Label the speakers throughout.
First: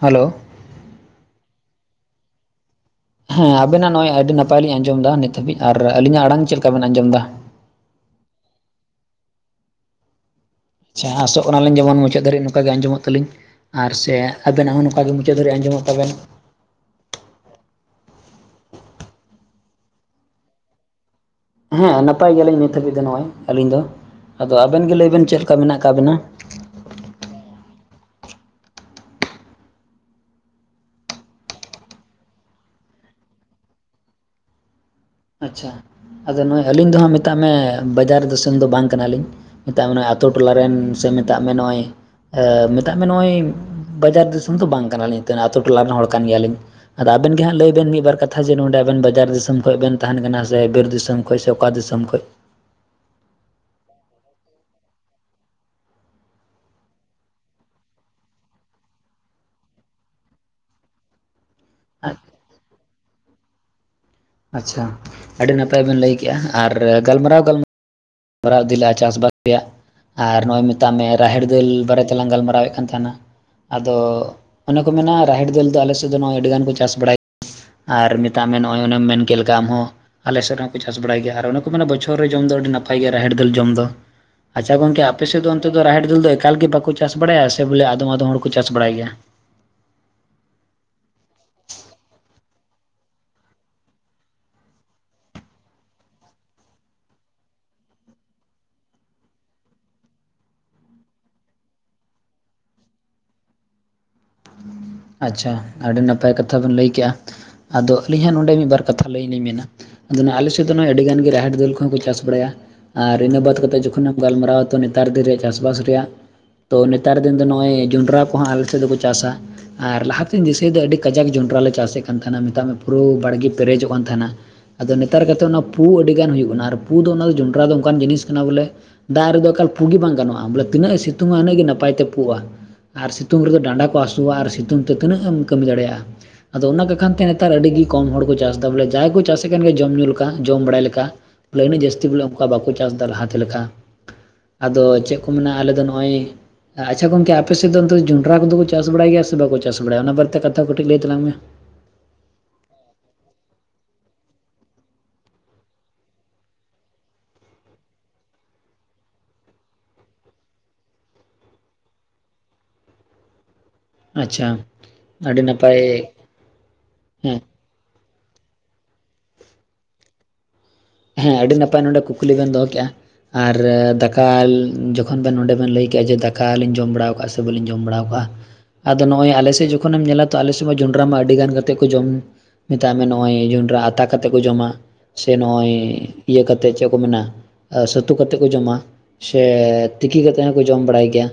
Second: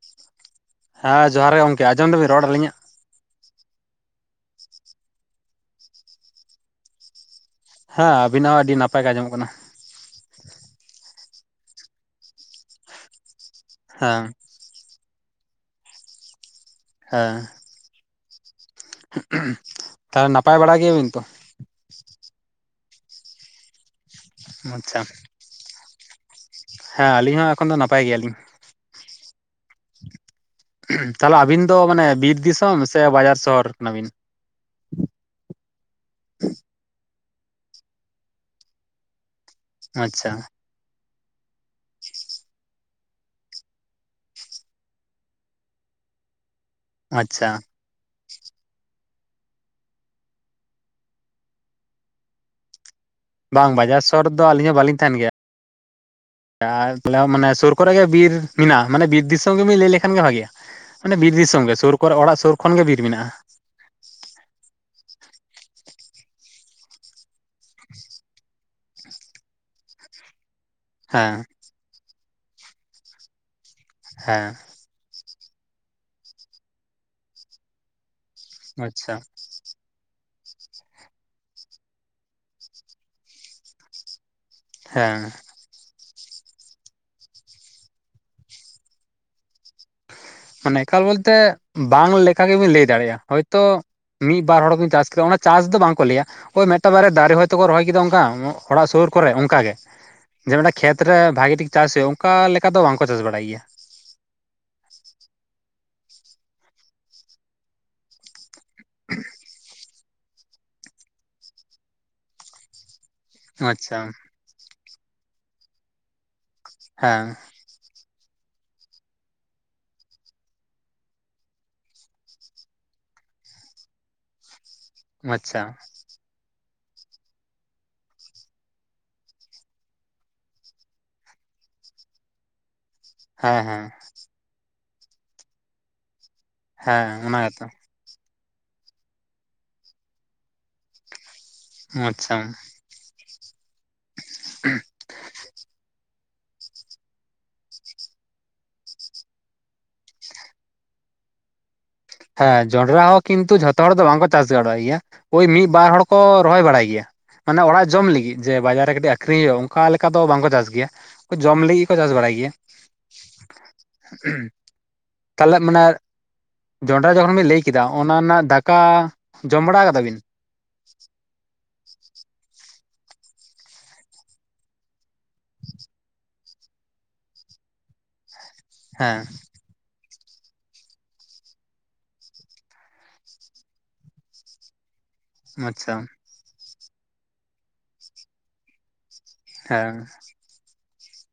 Speaker 1: Hello.
Speaker 2: ᱦᱮᱸ ᱡᱚᱦᱟᱨ ᱜᱮ ᱜᱚᱢᱠᱮ ᱟᱸᱡᱚᱢ ᱫᱚᱵᱤᱱ ᱨᱚᱲ ᱟᱹᱞᱤᱧᱟ?
Speaker 1: ᱦᱮᱸ ᱟᱵᱮᱱᱟᱜ ᱱᱚᱜᱼᱭ ᱟᱹᱰᱤ ᱱᱟᱯᱟᱭᱞᱤᱧ ᱟᱸᱡᱚᱢ ᱮᱫᱟ ᱱᱤᱛ ᱫᱷᱟᱹᱵᱤᱡ ᱟᱨ ᱟᱹᱞᱤᱧᱟᱜ ᱟᱲᱟᱝ ᱪᱮᱫ ᱞᱮᱠᱟ ᱵᱤᱱ ᱟᱸᱡᱚᱢ ᱮᱫᱟ?
Speaker 2: ᱦᱮᱸ ᱟᱵᱤᱱᱟᱜ ᱦᱚᱸ ᱟᱹᱰᱤ ᱱᱟᱯᱟᱭ ᱜᱮ ᱟᱸᱡᱚᱢᱚᱜ ᱠᱟᱱᱟ᱾
Speaker 1: ᱟᱪᱪᱷᱟ ᱟᱥᱚᱜ ᱠᱟᱱᱟᱞᱤᱧ ᱡᱮᱢᱚᱱ ᱢᱩᱪᱟᱹᱫ ᱫᱷᱟᱹᱨᱤᱡ ᱱᱚᱝᱠᱟ ᱜᱮ ᱟᱸᱡᱚᱢᱚᱜ ᱛᱟᱹᱞᱤᱧ, ᱟᱨ ᱥᱮ
Speaker 2: ᱦᱮᱸ
Speaker 1: ᱟᱵᱱᱟᱜ ᱦᱚᱸ ᱱᱚᱝᱠᱟ ᱜᱮ ᱢᱩᱪᱟᱹᱫ ᱫᱷᱟᱹᱨᱤᱡ ᱟᱸᱡᱚᱢᱚᱜ ᱛᱟᱵᱮᱱ᱾
Speaker 2: ᱦᱮᱸ ᱛᱟᱦᱚᱞᱮ ᱱᱟᱯᱟᱭ ᱵᱟᱲᱟ ᱜᱮᱭᱟᱵᱤᱱ ᱛᱚ?
Speaker 1: ᱦᱮᱸ ᱱᱟᱯᱟᱭ ᱜᱮᱭᱟᱞᱤᱧ ᱱᱤᱛ ᱦᱟᱹᱵᱤᱡ ᱫᱚ ᱱᱚᱜᱼᱚᱭ ᱟᱹᱞᱤᱧ ᱫᱚ, ᱟᱫᱚ ᱟᱵᱮᱱ ᱜᱮ
Speaker 2: ᱟᱪᱪᱷᱟ
Speaker 1: ᱞᱟᱹᱭ ᱵᱮᱱ ᱪᱮᱫ ᱞᱮᱠᱟ ᱢᱮᱱᱟᱜ ᱟᱠᱟᱜ ᱵᱮᱱᱟ?
Speaker 2: ᱦᱮᱸ ᱟᱹᱞᱤᱧ ᱦᱚᱸ ᱮᱠᱷᱚᱱ ᱫᱚ ᱱᱟᱯᱟᱭ ᱜᱮᱭᱟᱞᱤᱧ᱾ ᱛᱟᱦᱚᱞᱮ ᱟᱹᱵᱤᱱ ᱫᱚ ᱢᱟᱱᱮ ᱵᱤᱨ ᱫᱤᱥᱚᱢ ᱥᱮ ᱵᱟᱡᱟᱨ ᱥᱚᱦᱚᱨ ᱠᱟᱱᱟ ᱵᱤᱱ?
Speaker 1: ᱟᱪᱪᱷᱟ, ᱟᱫᱚ ᱱᱚᱜᱼᱚᱭ ᱟᱹᱞᱤᱧ ᱫᱚ ᱦᱟᱸᱜ ᱢᱮᱛᱟᱜ ᱢᱮ ᱵᱟᱡᱟᱨ ᱫᱤᱥᱚᱢ ᱫᱚ ᱵᱟᱝ ᱠᱟᱱᱟᱞᱤᱧ᱾ ᱢᱮᱛᱟᱜ ᱢᱮ ᱱᱚᱜᱼᱚᱭ ᱟᱛᱳ
Speaker 2: ᱟᱪᱪᱷᱟ
Speaker 1: ᱴᱚᱞᱟᱨᱮᱱ ᱥᱮ ᱢᱮᱛᱟᱜ ᱢᱮ ᱱᱚᱜᱼᱚᱭ ᱢᱮᱛᱟᱜ ᱢᱮ ᱱᱚᱜᱼᱚᱭ ᱵᱟᱡᱟᱨ ᱫᱤᱥᱚᱢ ᱫᱚ ᱵᱟᱝ ᱠᱟᱱᱟᱞᱤᱧᱹ ᱟᱛᱳ ᱴᱚᱞᱟ ᱨᱮᱱ ᱦᱚᱲ ᱠᱟᱱ ᱜᱮᱭᱟᱞᱤᱧ᱾ ᱟᱫᱚ ᱟᱵᱮᱱ ᱜᱮ
Speaker 2: ᱟᱪᱪᱷᱟ
Speaker 1: ᱦᱟᱸᱜ ᱞᱟᱹᱭ ᱵᱮᱱ ᱢᱤᱫᱵᱟᱨ ᱠᱟᱛᱷᱟ ᱡᱮ ᱱᱚᱰᱮ ᱟᱵᱮᱱ ᱵᱟᱡᱟᱨ ᱫᱤᱥᱚᱢ ᱠᱷᱚᱱ ᱵᱮᱱ ᱛᱟᱦᱮᱱ ᱠᱟᱱᱟ ᱥᱮ ᱵᱤᱨ ᱫᱤᱥᱚᱢ ᱠᱷᱚᱡ ᱥᱮ ᱚᱠᱟ ᱫᱤᱥᱚᱢ ᱠᱷᱚᱡ?
Speaker 2: ᱵᱟᱝ ᱵᱟᱡᱟᱨ ᱥᱚᱦᱚᱨ ᱫᱚ ᱟᱹᱞᱤᱧ ᱦᱚᱸ ᱵᱟᱞᱤᱧ ᱛᱟᱦᱮᱱ ᱜᱮᱭᱟ᱾ ᱛᱟᱦᱚᱞᱮ ᱢᱟᱱᱮ ᱥᱩᱨ ᱠᱚᱨᱮ ᱜᱮ ᱵᱤᱨ ᱢᱮᱱᱟᱜᱼᱟ ᱢᱟᱱᱮ ᱵᱤᱨ ᱫᱤᱥᱚᱢ ᱜᱮᱵᱤᱱ ᱞᱟᱹᱭ ᱞᱮᱠᱷᱟᱱ ᱜᱮ ᱵᱷᱟᱜᱮᱭᱼᱟ᱾ ᱢᱟᱱᱮ ᱵᱤᱨ ᱫᱤᱥᱚᱢ ᱜᱮ ᱥᱩᱨ ᱠᱚᱨᱮ ᱚᱲᱟᱜ ᱥᱩᱨ ᱠᱷᱚᱱ ᱜᱮ ᱵᱤᱨ ᱢᱮᱱᱟᱜᱼᱟ᱾
Speaker 1: ᱟᱪᱪᱷᱟ, ᱟᱹᱰᱤ ᱱᱟᱯᱟᱭ ᱵᱮᱱ ᱞᱟᱹᱭ ᱠᱮᱜᱼᱟ ᱟᱨ ᱜᱟᱞᱢᱟᱨᱟᱣ ᱜᱟᱞᱢᱟᱨᱟᱣ ᱢᱟᱨᱟᱣ ᱤᱫᱤᱞᱟᱼᱟ ᱪᱟᱥᱵᱟᱥ ᱨᱮᱭᱟᱜ ᱟᱨ ᱱᱚᱜᱼᱚᱭ ᱢᱮᱛᱟᱜ ᱢᱮ
Speaker 2: ᱦᱮᱸ
Speaker 1: ᱨᱟᱦᱮᱲ ᱫᱟᱹᱞ ᱵᱟᱨᱮᱛᱮ ᱞᱟᱝ ᱜᱟᱞᱢᱟᱨᱟᱣᱮ ᱠᱟᱱ ᱛᱟᱦᱮᱸᱱᱟ,
Speaker 2: ᱦᱮᱸ
Speaker 1: ᱟᱫᱚ ᱢᱮᱱᱟ ᱨᱟᱦᱮᱲ ᱫᱟᱹᱞ ᱫᱚ ᱟᱞᱮ ᱥᱮᱫ ᱫᱚ ᱱᱚᱜ ᱟᱹᱰᱤ ᱜᱟᱱ ᱠᱚ ᱪᱟᱥ ᱵᱟᱲᱟᱭᱟ᱾ ᱟᱨ ᱱᱚᱜᱼᱚᱭ
Speaker 2: ᱟᱪᱪᱷᱟ
Speaker 1: ᱢᱮᱱ ᱠᱮᱫ ᱞᱮᱠᱟ ᱟᱢ ᱦᱚᱸ ᱟᱞᱮ ᱥᱮᱫ ᱨᱮᱦᱠᱚ ᱪᱟᱥ ᱵᱟᱲᱟᱭ ᱜᱮᱭᱟ ᱟᱨ ᱚᱱᱮ ᱠᱚ ᱢᱮᱱᱟ ᱵᱚᱪᱷᱚᱨ ᱨᱮ ᱡᱚᱢ ᱫᱚ ᱟᱹᱰᱤ ᱱᱟᱯᱟᱭ ᱱᱟᱯᱟᱭ ᱜᱮ ᱨᱟᱦᱮᱲ ᱫᱟᱹᱞ ᱡᱚᱢ ᱫᱚ᱾ ᱟᱪᱪᱷᱟ ᱜᱚᱝᱠᱮ
Speaker 2: ᱦᱮᱸ
Speaker 1: ᱟᱯᱮ ᱥᱮᱫ ᱫᱚ ᱚᱱᱛᱮ ᱨᱟᱦᱮᱲ ᱫᱟᱹᱞ ᱫᱚ ᱮᱠᱟᱞ ᱜᱮ ᱵᱟᱠᱚ ᱪᱟᱥ ᱵᱟᱲᱟᱭᱟ ᱥᱮ ᱵᱚᱞᱮ ᱟᱫᱚᱢ ᱟᱫᱚᱢ ᱦᱚᱲ ᱠᱚ ᱪᱟᱥ ᱵᱟᱲᱟᱭ ᱜᱮᱭᱟ᱾
Speaker 2: ᱢᱟᱱᱮ ᱮᱠᱟᱞ ᱵᱚᱞᱛᱮ ᱵᱟᱝ ᱞᱮᱠᱟ ᱜᱮᱵᱤᱱ ᱞᱟᱹᱭ ᱫᱟᱲᱮᱭᱟᱜᱼᱟ, ᱦᱚᱭᱛᱚ ᱢᱤᱫ ᱵᱟᱨ ᱦᱚᱲ ᱠᱚ ᱪᱟᱥ ᱠᱮᱫᱟ ᱚᱱᱟ ᱪᱟᱥ ᱫᱚ ᱵᱟᱝᱠᱚ ᱞᱟᱹᱭᱟ ᱚᱠᱚᱭ ᱢᱤᱫᱴᱟᱝ ᱵᱟᱨᱭᱟ ᱫᱟᱨᱮ ᱦᱚᱭ ᱛᱚᱠᱚ ᱨᱚᱦᱚᱭ ᱠᱮᱫᱟ ᱚᱱᱠᱟ ᱚᱲᱟᱜ ᱥᱩᱨ ᱠᱚᱨᱮ ᱚᱱᱠᱟ ᱜᱮ᱾ ᱡᱮ ᱢᱤᱫᱴᱟᱝ ᱠᱷᱮᱛ ᱨᱮ ᱵᱷᱟᱜᱤ ᱴᱷᱤᱠ ᱪᱟᱥ ᱦᱩᱭᱩᱜᱼᱟ ᱚᱱᱠᱟ ᱞᱮᱠᱟ ᱫᱚ ᱵᱟᱝᱠᱚ ᱪᱟᱥ ᱵᱟᱲᱟᱭ ᱜᱮᱭᱟ᱾
Speaker 1: ᱟᱪᱪᱷᱟ ᱟᱹᱰᱤ ᱱᱟᱯᱟᱭ ᱠᱟᱛᱷᱟ ᱵᱮᱱ ᱞᱟᱹᱭ ᱠᱮᱜᱼᱟ ᱟᱫᱚ ᱟᱹᱞᱤᱧ ᱦᱚᱜ ᱱᱚᱰᱮ ᱢᱤᱫᱵᱟᱨ ᱠᱟᱛᱷᱟ ᱞᱟᱹᱭ ᱞᱤᱧ ᱢᱮᱱᱟ ᱟᱫᱚ ᱟᱞᱮ ᱥᱮᱫ ᱫᱚ ᱟᱹᱰᱤ ᱜᱟᱱ ᱜᱮ ᱨᱟᱦᱮᱲ ᱫᱟᱹᱞ ᱠᱚᱦᱚᱸ ᱠᱚ ᱪᱟᱥ ᱵᱟᱲᱟᱭᱟ᱾ ᱟᱨ ᱤᱱᱟᱹ ᱵᱟᱫ ᱠᱟᱛᱮᱫ
Speaker 2: ᱟᱪᱪᱷᱟ
Speaker 1: ᱡᱚᱠᱷᱚᱱᱮᱢ ᱜᱟᱞᱢᱟᱨᱟ ᱟᱛᱚ ᱱᱮᱛᱟᱨ ᱫᱤᱱ ᱨᱮᱭᱟᱜ ᱪᱟᱥᱵᱟᱥ ᱨᱮᱭᱟᱜ ᱛᱚ ᱱᱮᱛᱟᱨ
Speaker 2: ᱦᱮᱸ
Speaker 1: ᱫᱤᱱ ᱫᱚ ᱱᱚᱜᱼᱚᱭ ᱡᱚᱸᱰᱨᱟ ᱠᱚᱦᱚᱸ ᱟᱞᱮᱥᱮᱫ ᱫᱚᱠᱚ ᱪᱟᱥᱟ᱾ ᱟᱨ ᱞᱟᱦᱟᱛᱮ ᱫᱤᱥᱟᱹᱭ ᱫᱚ ᱟᱹᱰᱤ ᱠᱟᱡᱟᱠ ᱡᱚᱸᱰᱨᱟ ᱞᱮ ᱪᱟᱥᱮᱫ ᱠᱟᱱ ᱛᱟᱦᱮᱱᱟ ᱢᱮᱛᱟᱜ ᱢᱮ ᱯᱩᱨᱟᱹ ᱵᱟᱲᱜᱮ ᱯᱮᱨᱮᱡᱚᱜ ᱠᱟᱱ ᱛᱟᱦᱮᱱᱟ᱾ ᱟᱫᱚ ᱱᱮᱛᱟᱨ ᱠᱟᱛᱮᱫ ᱚᱱᱟ
Speaker 2: ᱟᱪᱪᱷᱟ
Speaker 1: ᱯᱩ ᱟᱹᱰᱤ ᱜᱟᱱ ᱦᱩᱭᱩᱜ ᱠᱟᱱᱟ ᱟᱨ ᱯᱩ ᱫᱚ ᱚᱱᱟ ᱫᱚ ᱡᱚᱱᱰᱨᱟ ᱫᱚ ᱚᱱᱠᱟᱱ ᱡᱤᱱᱤᱥ ᱠᱟᱱᱟ ᱵᱚᱞᱮᱼᱼ ᱫᱟᱜ ᱨᱮᱫᱚ ᱮᱠᱟᱞ ᱯᱩᱜ ᱜᱮ ᱵᱟᱝ ᱜᱟᱱᱚᱜᱼᱟ ᱵᱚᱞᱮ ᱛᱤᱱᱟᱹᱜ ᱮ ᱥᱤᱛᱩᱝᱼᱟ ᱩᱱᱟᱹᱜ ᱜᱮ ᱱᱟᱯᱟᱭ ᱛᱮ ᱯᱩᱜᱼᱟ᱾ ᱟᱨ ᱥᱤᱛᱩᱝ ᱨᱮᱫᱚ
Speaker 2: ᱦᱮᱸ ᱦᱮᱸ
Speaker 1: ᱰᱟᱸᱰᱟ ᱠᱚ ᱦᱟᱹᱥᱩᱣᱟ ᱟᱨ ᱥᱤᱛᱩᱝ ᱛᱮ ᱛᱤᱱᱟᱹᱜ ᱮᱢ ᱠᱟᱹᱢᱤ ᱫᱟᱲᱮᱭᱟᱜᱼᱟ ᱟᱫᱚ ᱚᱱᱟ ᱠᱚᱠᱷᱟᱱ ᱛᱮ
Speaker 2: ᱦᱮᱸ ᱚᱱᱟ
Speaker 1: ᱱᱮᱛᱟᱨ
Speaker 2: ᱜᱮᱛᱚ
Speaker 1: ᱟᱹᱰᱤᱜᱤᱼᱼ ᱠᱚᱢ ᱦᱚᱲ ᱠᱚ ᱪᱟᱥ ᱮᱫᱟ ᱵᱚᱞᱮ ᱡᱟᱦᱟᱸᱭ ᱠᱚ ᱪᱟᱥᱮᱫ ᱠᱟᱱ ᱜᱮ ᱡᱚᱢ ᱧᱩ ᱞᱮᱠᱟ ᱡᱚᱢ ᱵᱟᱲᱟᱭ ᱞᱮᱠᱟ ᱵᱚᱞᱮ ᱩᱱᱟᱹᱜ ᱡᱟᱹᱥᱛᱤ ᱵᱚᱞᱮ
Speaker 2: ᱟᱪᱪᱷᱟ
Speaker 1: ᱚᱱᱠᱟ ᱵᱟᱠᱚᱼᱼ ᱫᱟᱨᱦᱟ ᱛᱮ ᱞᱮᱠᱟ ᱟᱫᱚ ᱪᱮᱫᱼᱼ ᱟᱞᱮ ᱫᱚ ᱱᱚᱜᱚᱭ ᱟᱪᱪᱷᱟ ᱜᱚᱝᱠᱮ ᱟᱯᱮᱥᱮᱫ ᱫᱚ ᱡᱚᱱᱰᱚᱨᱟ ᱠᱚᱫᱚ ᱠᱚ ᱪᱟᱥ ᱵᱟᱲᱟᱭ ᱜᱮᱭᱟ ᱥᱮ ᱵᱟᱠᱚ ᱪᱟᱼᱼ ᱪᱟᱥ ᱵᱟᱲᱟᱭ ᱚᱱᱟ ᱵᱟᱨᱛᱮ ᱠᱟᱛᱷᱟ ᱠᱚᱴᱤᱡ ᱞᱟᱹᱭ ᱛᱟᱞᱟᱝ ᱢᱮ?
Speaker 2: ᱦᱮᱸ ᱡᱚᱱᱰᱨᱟ ᱦᱚᱸ ᱠᱤᱱᱛᱩ ᱡᱷᱚᱛᱚ ᱦᱚᱲ ᱫᱚ ᱵᱟᱝᱠᱚ ᱪᱟᱥ ᱜᱟᱲᱚᱜᱮᱭᱟ᱾ ᱳᱭ ᱢᱤᱫ ᱵᱟᱨ ᱦᱚᱲ ᱠᱚ ᱨᱚᱦᱚᱭ ᱵᱟᱲᱟᱭ ᱜᱮᱭᱟ᱾ ᱢᱟᱱᱮ ᱚᱲᱟᱜ ᱡᱚᱢ ᱞᱤᱜᱤᱫ ᱡᱮ ᱵᱟᱡᱟᱨ ᱨᱮ ᱠᱟᱹᱴᱤᱡ ᱟᱠᱷᱨᱤᱧ ᱦᱩᱭᱩᱜᱼᱟ ᱚᱱᱠᱟ ᱞᱮᱠᱟ ᱫᱚ ᱵᱟᱝᱠᱚ ᱪᱟᱥ ᱜᱮᱭᱟ᱾ ᱡᱚᱢ ᱞᱤᱜᱤᱫ ᱠᱚ ᱪᱟᱥ ᱵᱟᱲᱟᱭ ᱜᱮᱭᱟ
Speaker 1: ᱟᱪᱪᱷᱟ ᱟᱹᱰᱤ
Speaker 2: ᱛᱟᱦᱚᱞᱮ
Speaker 1: ᱱᱟᱯᱟᱭ
Speaker 2: ᱢᱟᱱᱮ ᱡᱚᱱᱰᱨᱟ ᱡᱚᱠᱷᱚᱱ
Speaker 1: ᱦᱮᱸ
Speaker 2: ᱵᱤᱱ ᱞᱟᱹᱭ ᱠᱮᱫᱟ ᱚᱱᱟ ᱨᱮᱱᱟᱜ ᱫᱟᱠᱟ ᱡᱚᱢ ᱵᱟᱲᱟ ᱟᱠᱟᱫᱟ ᱵᱤᱱ?
Speaker 1: ᱦᱮᱸ ᱟᱹᱰᱤ ᱱᱟᱯᱟᱭ ᱱᱚᱰᱮ ᱠᱩᱠᱞᱤ ᱵᱮᱱ ᱫᱚᱦᱚ ᱠᱮᱼᱟ ᱟᱨ ᱫᱟᱠᱟ ᱡᱚᱠᱷᱚᱼᱼ ᱛᱚᱠᱷᱚᱱ ᱫᱚ ᱱᱚᱰᱮ ᱵᱮᱱ ᱞᱟᱹᱭ ᱠᱮᱜᱼᱟ ᱡᱮ ᱫᱟᱠᱟᱞᱤᱧ ᱡᱚᱢ ᱵᱟᱲᱟᱣ ᱠᱟᱜᱼᱟ ᱥᱮ ᱵᱟᱹᱞᱤᱧ ᱡᱚᱢ ᱵᱟᱲᱟᱣ ᱠᱟᱜᱼᱟ᱾ ᱟᱫᱚ ᱱᱚᱜ
Speaker 2: ᱦᱮᱸ
Speaker 1: ᱚᱭ ᱟᱞᱮ ᱥᱮᱫ ᱡᱚᱠᱷᱚᱱ ᱮᱢ ᱧᱮᱞᱟᱫᱼᱼ ᱛᱚ ᱟᱞᱮᱥᱮᱫ ᱢᱟ ᱡᱚᱸᱰᱨᱟ ᱢᱟ ᱟᱹᱰᱤ ᱜᱟᱱ ᱠᱟᱛᱮᱫ ᱠᱚ ᱡᱚᱢ ᱢᱮᱛᱟᱜ ᱢᱮ ᱱᱚᱜ ᱚᱭ ᱡᱚᱸᱰᱨᱟ ᱟᱛᱟ ᱠᱟᱛᱮᱫ ᱠᱚ ᱡᱚᱢᱟ᱾ ᱥᱮ ᱱᱚᱜᱼᱚᱭᱼᱼ
Speaker 2: ᱟᱪᱪᱷᱟ
Speaker 1: ᱤᱭᱟᱹ ᱠᱟᱛᱮᱫ ᱪᱮᱫ ᱠᱚ ᱢᱮᱱᱟ ᱥᱟᱹᱛᱩ ᱠᱟᱛᱮᱫ ᱠᱚ ᱡᱚᱢᱟ ᱥᱮ
Speaker 2: ᱦᱮᱸ
Speaker 1: ᱛᱤᱠᱤ ᱠᱟᱛᱮᱫᱼᱼ ᱛᱮ ᱠᱚ ᱡᱚᱢ ᱵᱟᱲᱟᱭ ᱜᱮᱭᱟ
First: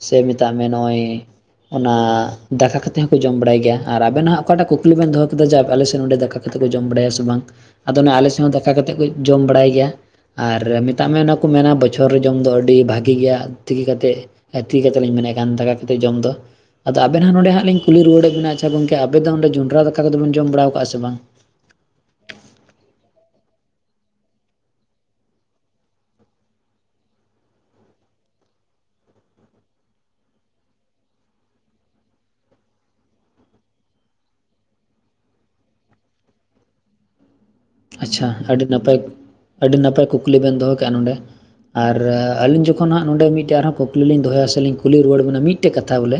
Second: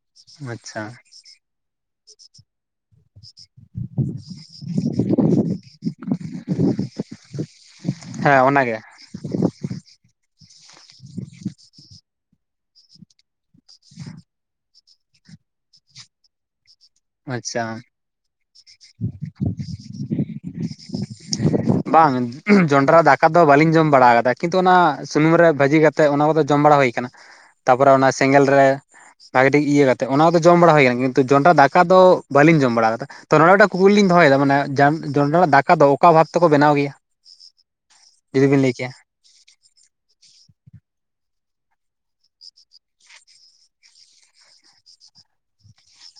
Speaker 1: ᱥᱮ ᱢᱮᱛᱟᱜ ᱢᱮ
Speaker 2: ᱟᱪᱪᱷᱟ
Speaker 1: ᱱᱚᱜᱚᱭ ᱚᱱᱟ ᱫᱟᱠᱟ ᱠᱟᱛᱮᱼᱼ ᱛᱮᱦᱚᱸᱠᱚ ᱡᱚᱢ ᱵᱟᱲᱟᱭ ᱜᱮᱭᱟ ᱟᱨ ᱟᱵᱮᱱ ᱦᱟᱜ ᱚᱠᱟᱴᱟᱜ ᱠᱩᱠᱞᱤ ᱵᱮᱱ ᱫᱚᱦᱚ ᱠᱮᱫᱟ ᱡᱮ ᱟᱞᱮᱥᱮᱫ ᱱᱚᱸᱰᱮ ᱫᱟᱠᱟ ᱠᱟ ᱠᱟᱛᱮᱫ ᱠᱚ ᱡᱚᱢ ᱵᱟᱲᱟᱭᱟ ᱥᱮ ᱵᱟᱝ? ᱟᱫᱚ ᱱᱟᱜ
Speaker 2: ᱦᱮᱸ
Speaker 1: ᱟᱞᱮᱥᱮᱼᱼ
Speaker 2: ᱚᱱᱟᱜᱮ
Speaker 1: ᱠᱟᱛᱮᱫ ᱠᱚ ᱡᱚᱢ ᱵᱟᱲᱟᱭ ᱜᱮᱭᱟ ᱟᱨ ᱢᱮᱛᱟᱜ ᱢᱮ ᱚᱱᱟ ᱠᱚ ᱢᱮᱱᱟ ᱵᱚᱪᱷᱚᱨ ᱨᱮ ᱡᱚᱢ ᱫᱚ ᱟᱹᱰᱤ ᱵᱷᱟᱜᱮ ᱜᱮᱭᱟ, ᱛᱤᱠᱤ ᱠᱟᱛᱮᱫ ᱛᱤ ᱠᱟᱛᱮᱫ ᱞᱤᱧ ᱢᱮᱱᱮᱫ ᱠᱟᱱᱟ ᱫᱟᱠᱟ ᱠᱟᱛᱮᱫ ᱡᱚᱢ ᱫᱚ᱾ ᱟᱫᱚ ᱟᱵᱮᱱ ᱦᱚᱸ ᱱᱚᱰᱮ
Speaker 2: ᱟᱪᱪᱷᱟ
Speaker 1: ᱦᱟᱜ ᱞᱤᱧ ᱠᱩᱞᱤ ᱨᱩᱣᱟᱹᱲᱮᱫ ᱵᱮᱱᱟ ᱟᱪᱷᱟ ᱜᱚᱝᱠᱮ ᱟᱵᱮᱫᱚ ᱱᱚᱰᱮ ᱡᱚᱱᱰᱨᱟ ᱫᱟᱠᱟ ᱫᱚ ᱵᱮᱱ ᱡᱚᱢ ᱵᱟᱲᱟ ᱠᱟᱜᱼᱟ ᱥᱮ ᱵᱟᱝ?
Speaker 2: ᱵᱟᱝ ᱡᱚᱱᱰᱨᱟ ᱫᱟᱠᱟ ᱫᱚ ᱵᱟᱹᱞᱤᱧ ᱡᱚᱢ ᱵᱟᱲᱟ ᱠᱟᱫᱟ ᱠᱤᱱᱛᱩ ᱚᱱᱟ ᱥᱩᱱᱩᱢ ᱨᱮ ᱵᱷᱟᱹᱡᱤ ᱠᱟᱛᱮᱫ ᱚᱱᱟ ᱠᱚᱫᱚ ᱡᱚᱢ ᱵᱟᱲᱟ ᱦᱩᱭ ᱠᱟᱱᱟ, ᱛᱟᱯᱚᱨᱮ ᱚᱱᱟ ᱥᱮᱸᱜᱮᱞ ᱨᱮ ᱵᱷᱟᱜᱤ ᱴᱷᱤᱠ ᱤᱭᱟᱹ ᱠᱟᱛᱮ ᱚᱱᱟ ᱠᱚᱫᱚ ᱡᱚᱢ ᱵᱟᱲᱟ ᱦᱩᱭ ᱟᱠᱟᱱᱟ ᱠᱤᱱᱛᱩ ᱡᱚᱱᱰᱨᱟ ᱫᱟᱜᱼᱼ ᱫᱟᱠᱟ ᱫᱚ ᱵᱟᱹᱞᱤᱧ ᱡᱚᱢ ᱵᱟᱲᱟ ᱟᱠᱟᱫᱟ᱾ ᱛᱚ ᱱᱚᱸᱰᱮ ᱢᱤᱫᱴᱟᱜ ᱠᱩᱠᱞᱤ ᱞᱤᱧ ᱫᱚᱦᱚᱭᱮᱫᱟ ᱢᱟᱱᱮ ᱡᱚᱱᱰᱨᱟ ᱫᱟᱠᱟ ᱫᱚ ᱚᱠᱟ ᱵᱷᱟᱵᱽ ᱛᱮᱠᱚ ᱵᱮᱱᱟᱣ ᱜᱮᱭᱟ?
Speaker 1: ᱟᱪᱪᱷᱟ
Speaker 2: ᱡᱩᱫᱤ ᱵᱤᱱ
Speaker 1: ᱟᱹᱰᱤ
Speaker 2: ᱞᱟᱹᱭ ᱠᱮᱭᱟ
Speaker 1: ᱱᱟᱯᱟᱭ ᱟᱹᱰᱤ ᱱᱟᱯᱟᱭ ᱠᱩᱠᱞᱤ ᱵᱮᱱ ᱫᱚᱦᱚ ᱠᱮᱜᱼᱟ ᱱᱚᱰᱮᱼ ᱟᱨ ᱟᱹᱞᱤᱧ ᱡᱚᱠᱷᱚᱱ ᱦᱟᱸᱜ ᱱᱚᱰᱮ ᱢᱤᱫᱴᱮᱡ ᱟᱨᱦᱚᱸ ᱠᱩᱠᱞᱤ ᱞᱤᱧ ᱫᱚᱦᱚᱭᱟ ᱥᱮ ᱞᱤᱧ ᱠᱩᱞᱤ ᱨᱩᱣᱟᱹᱲ ᱵᱮᱱᱟ ᱢᱤᱫᱴᱮᱡ ᱠᱟᱛᱷᱟ ᱵᱚᱞᱮ?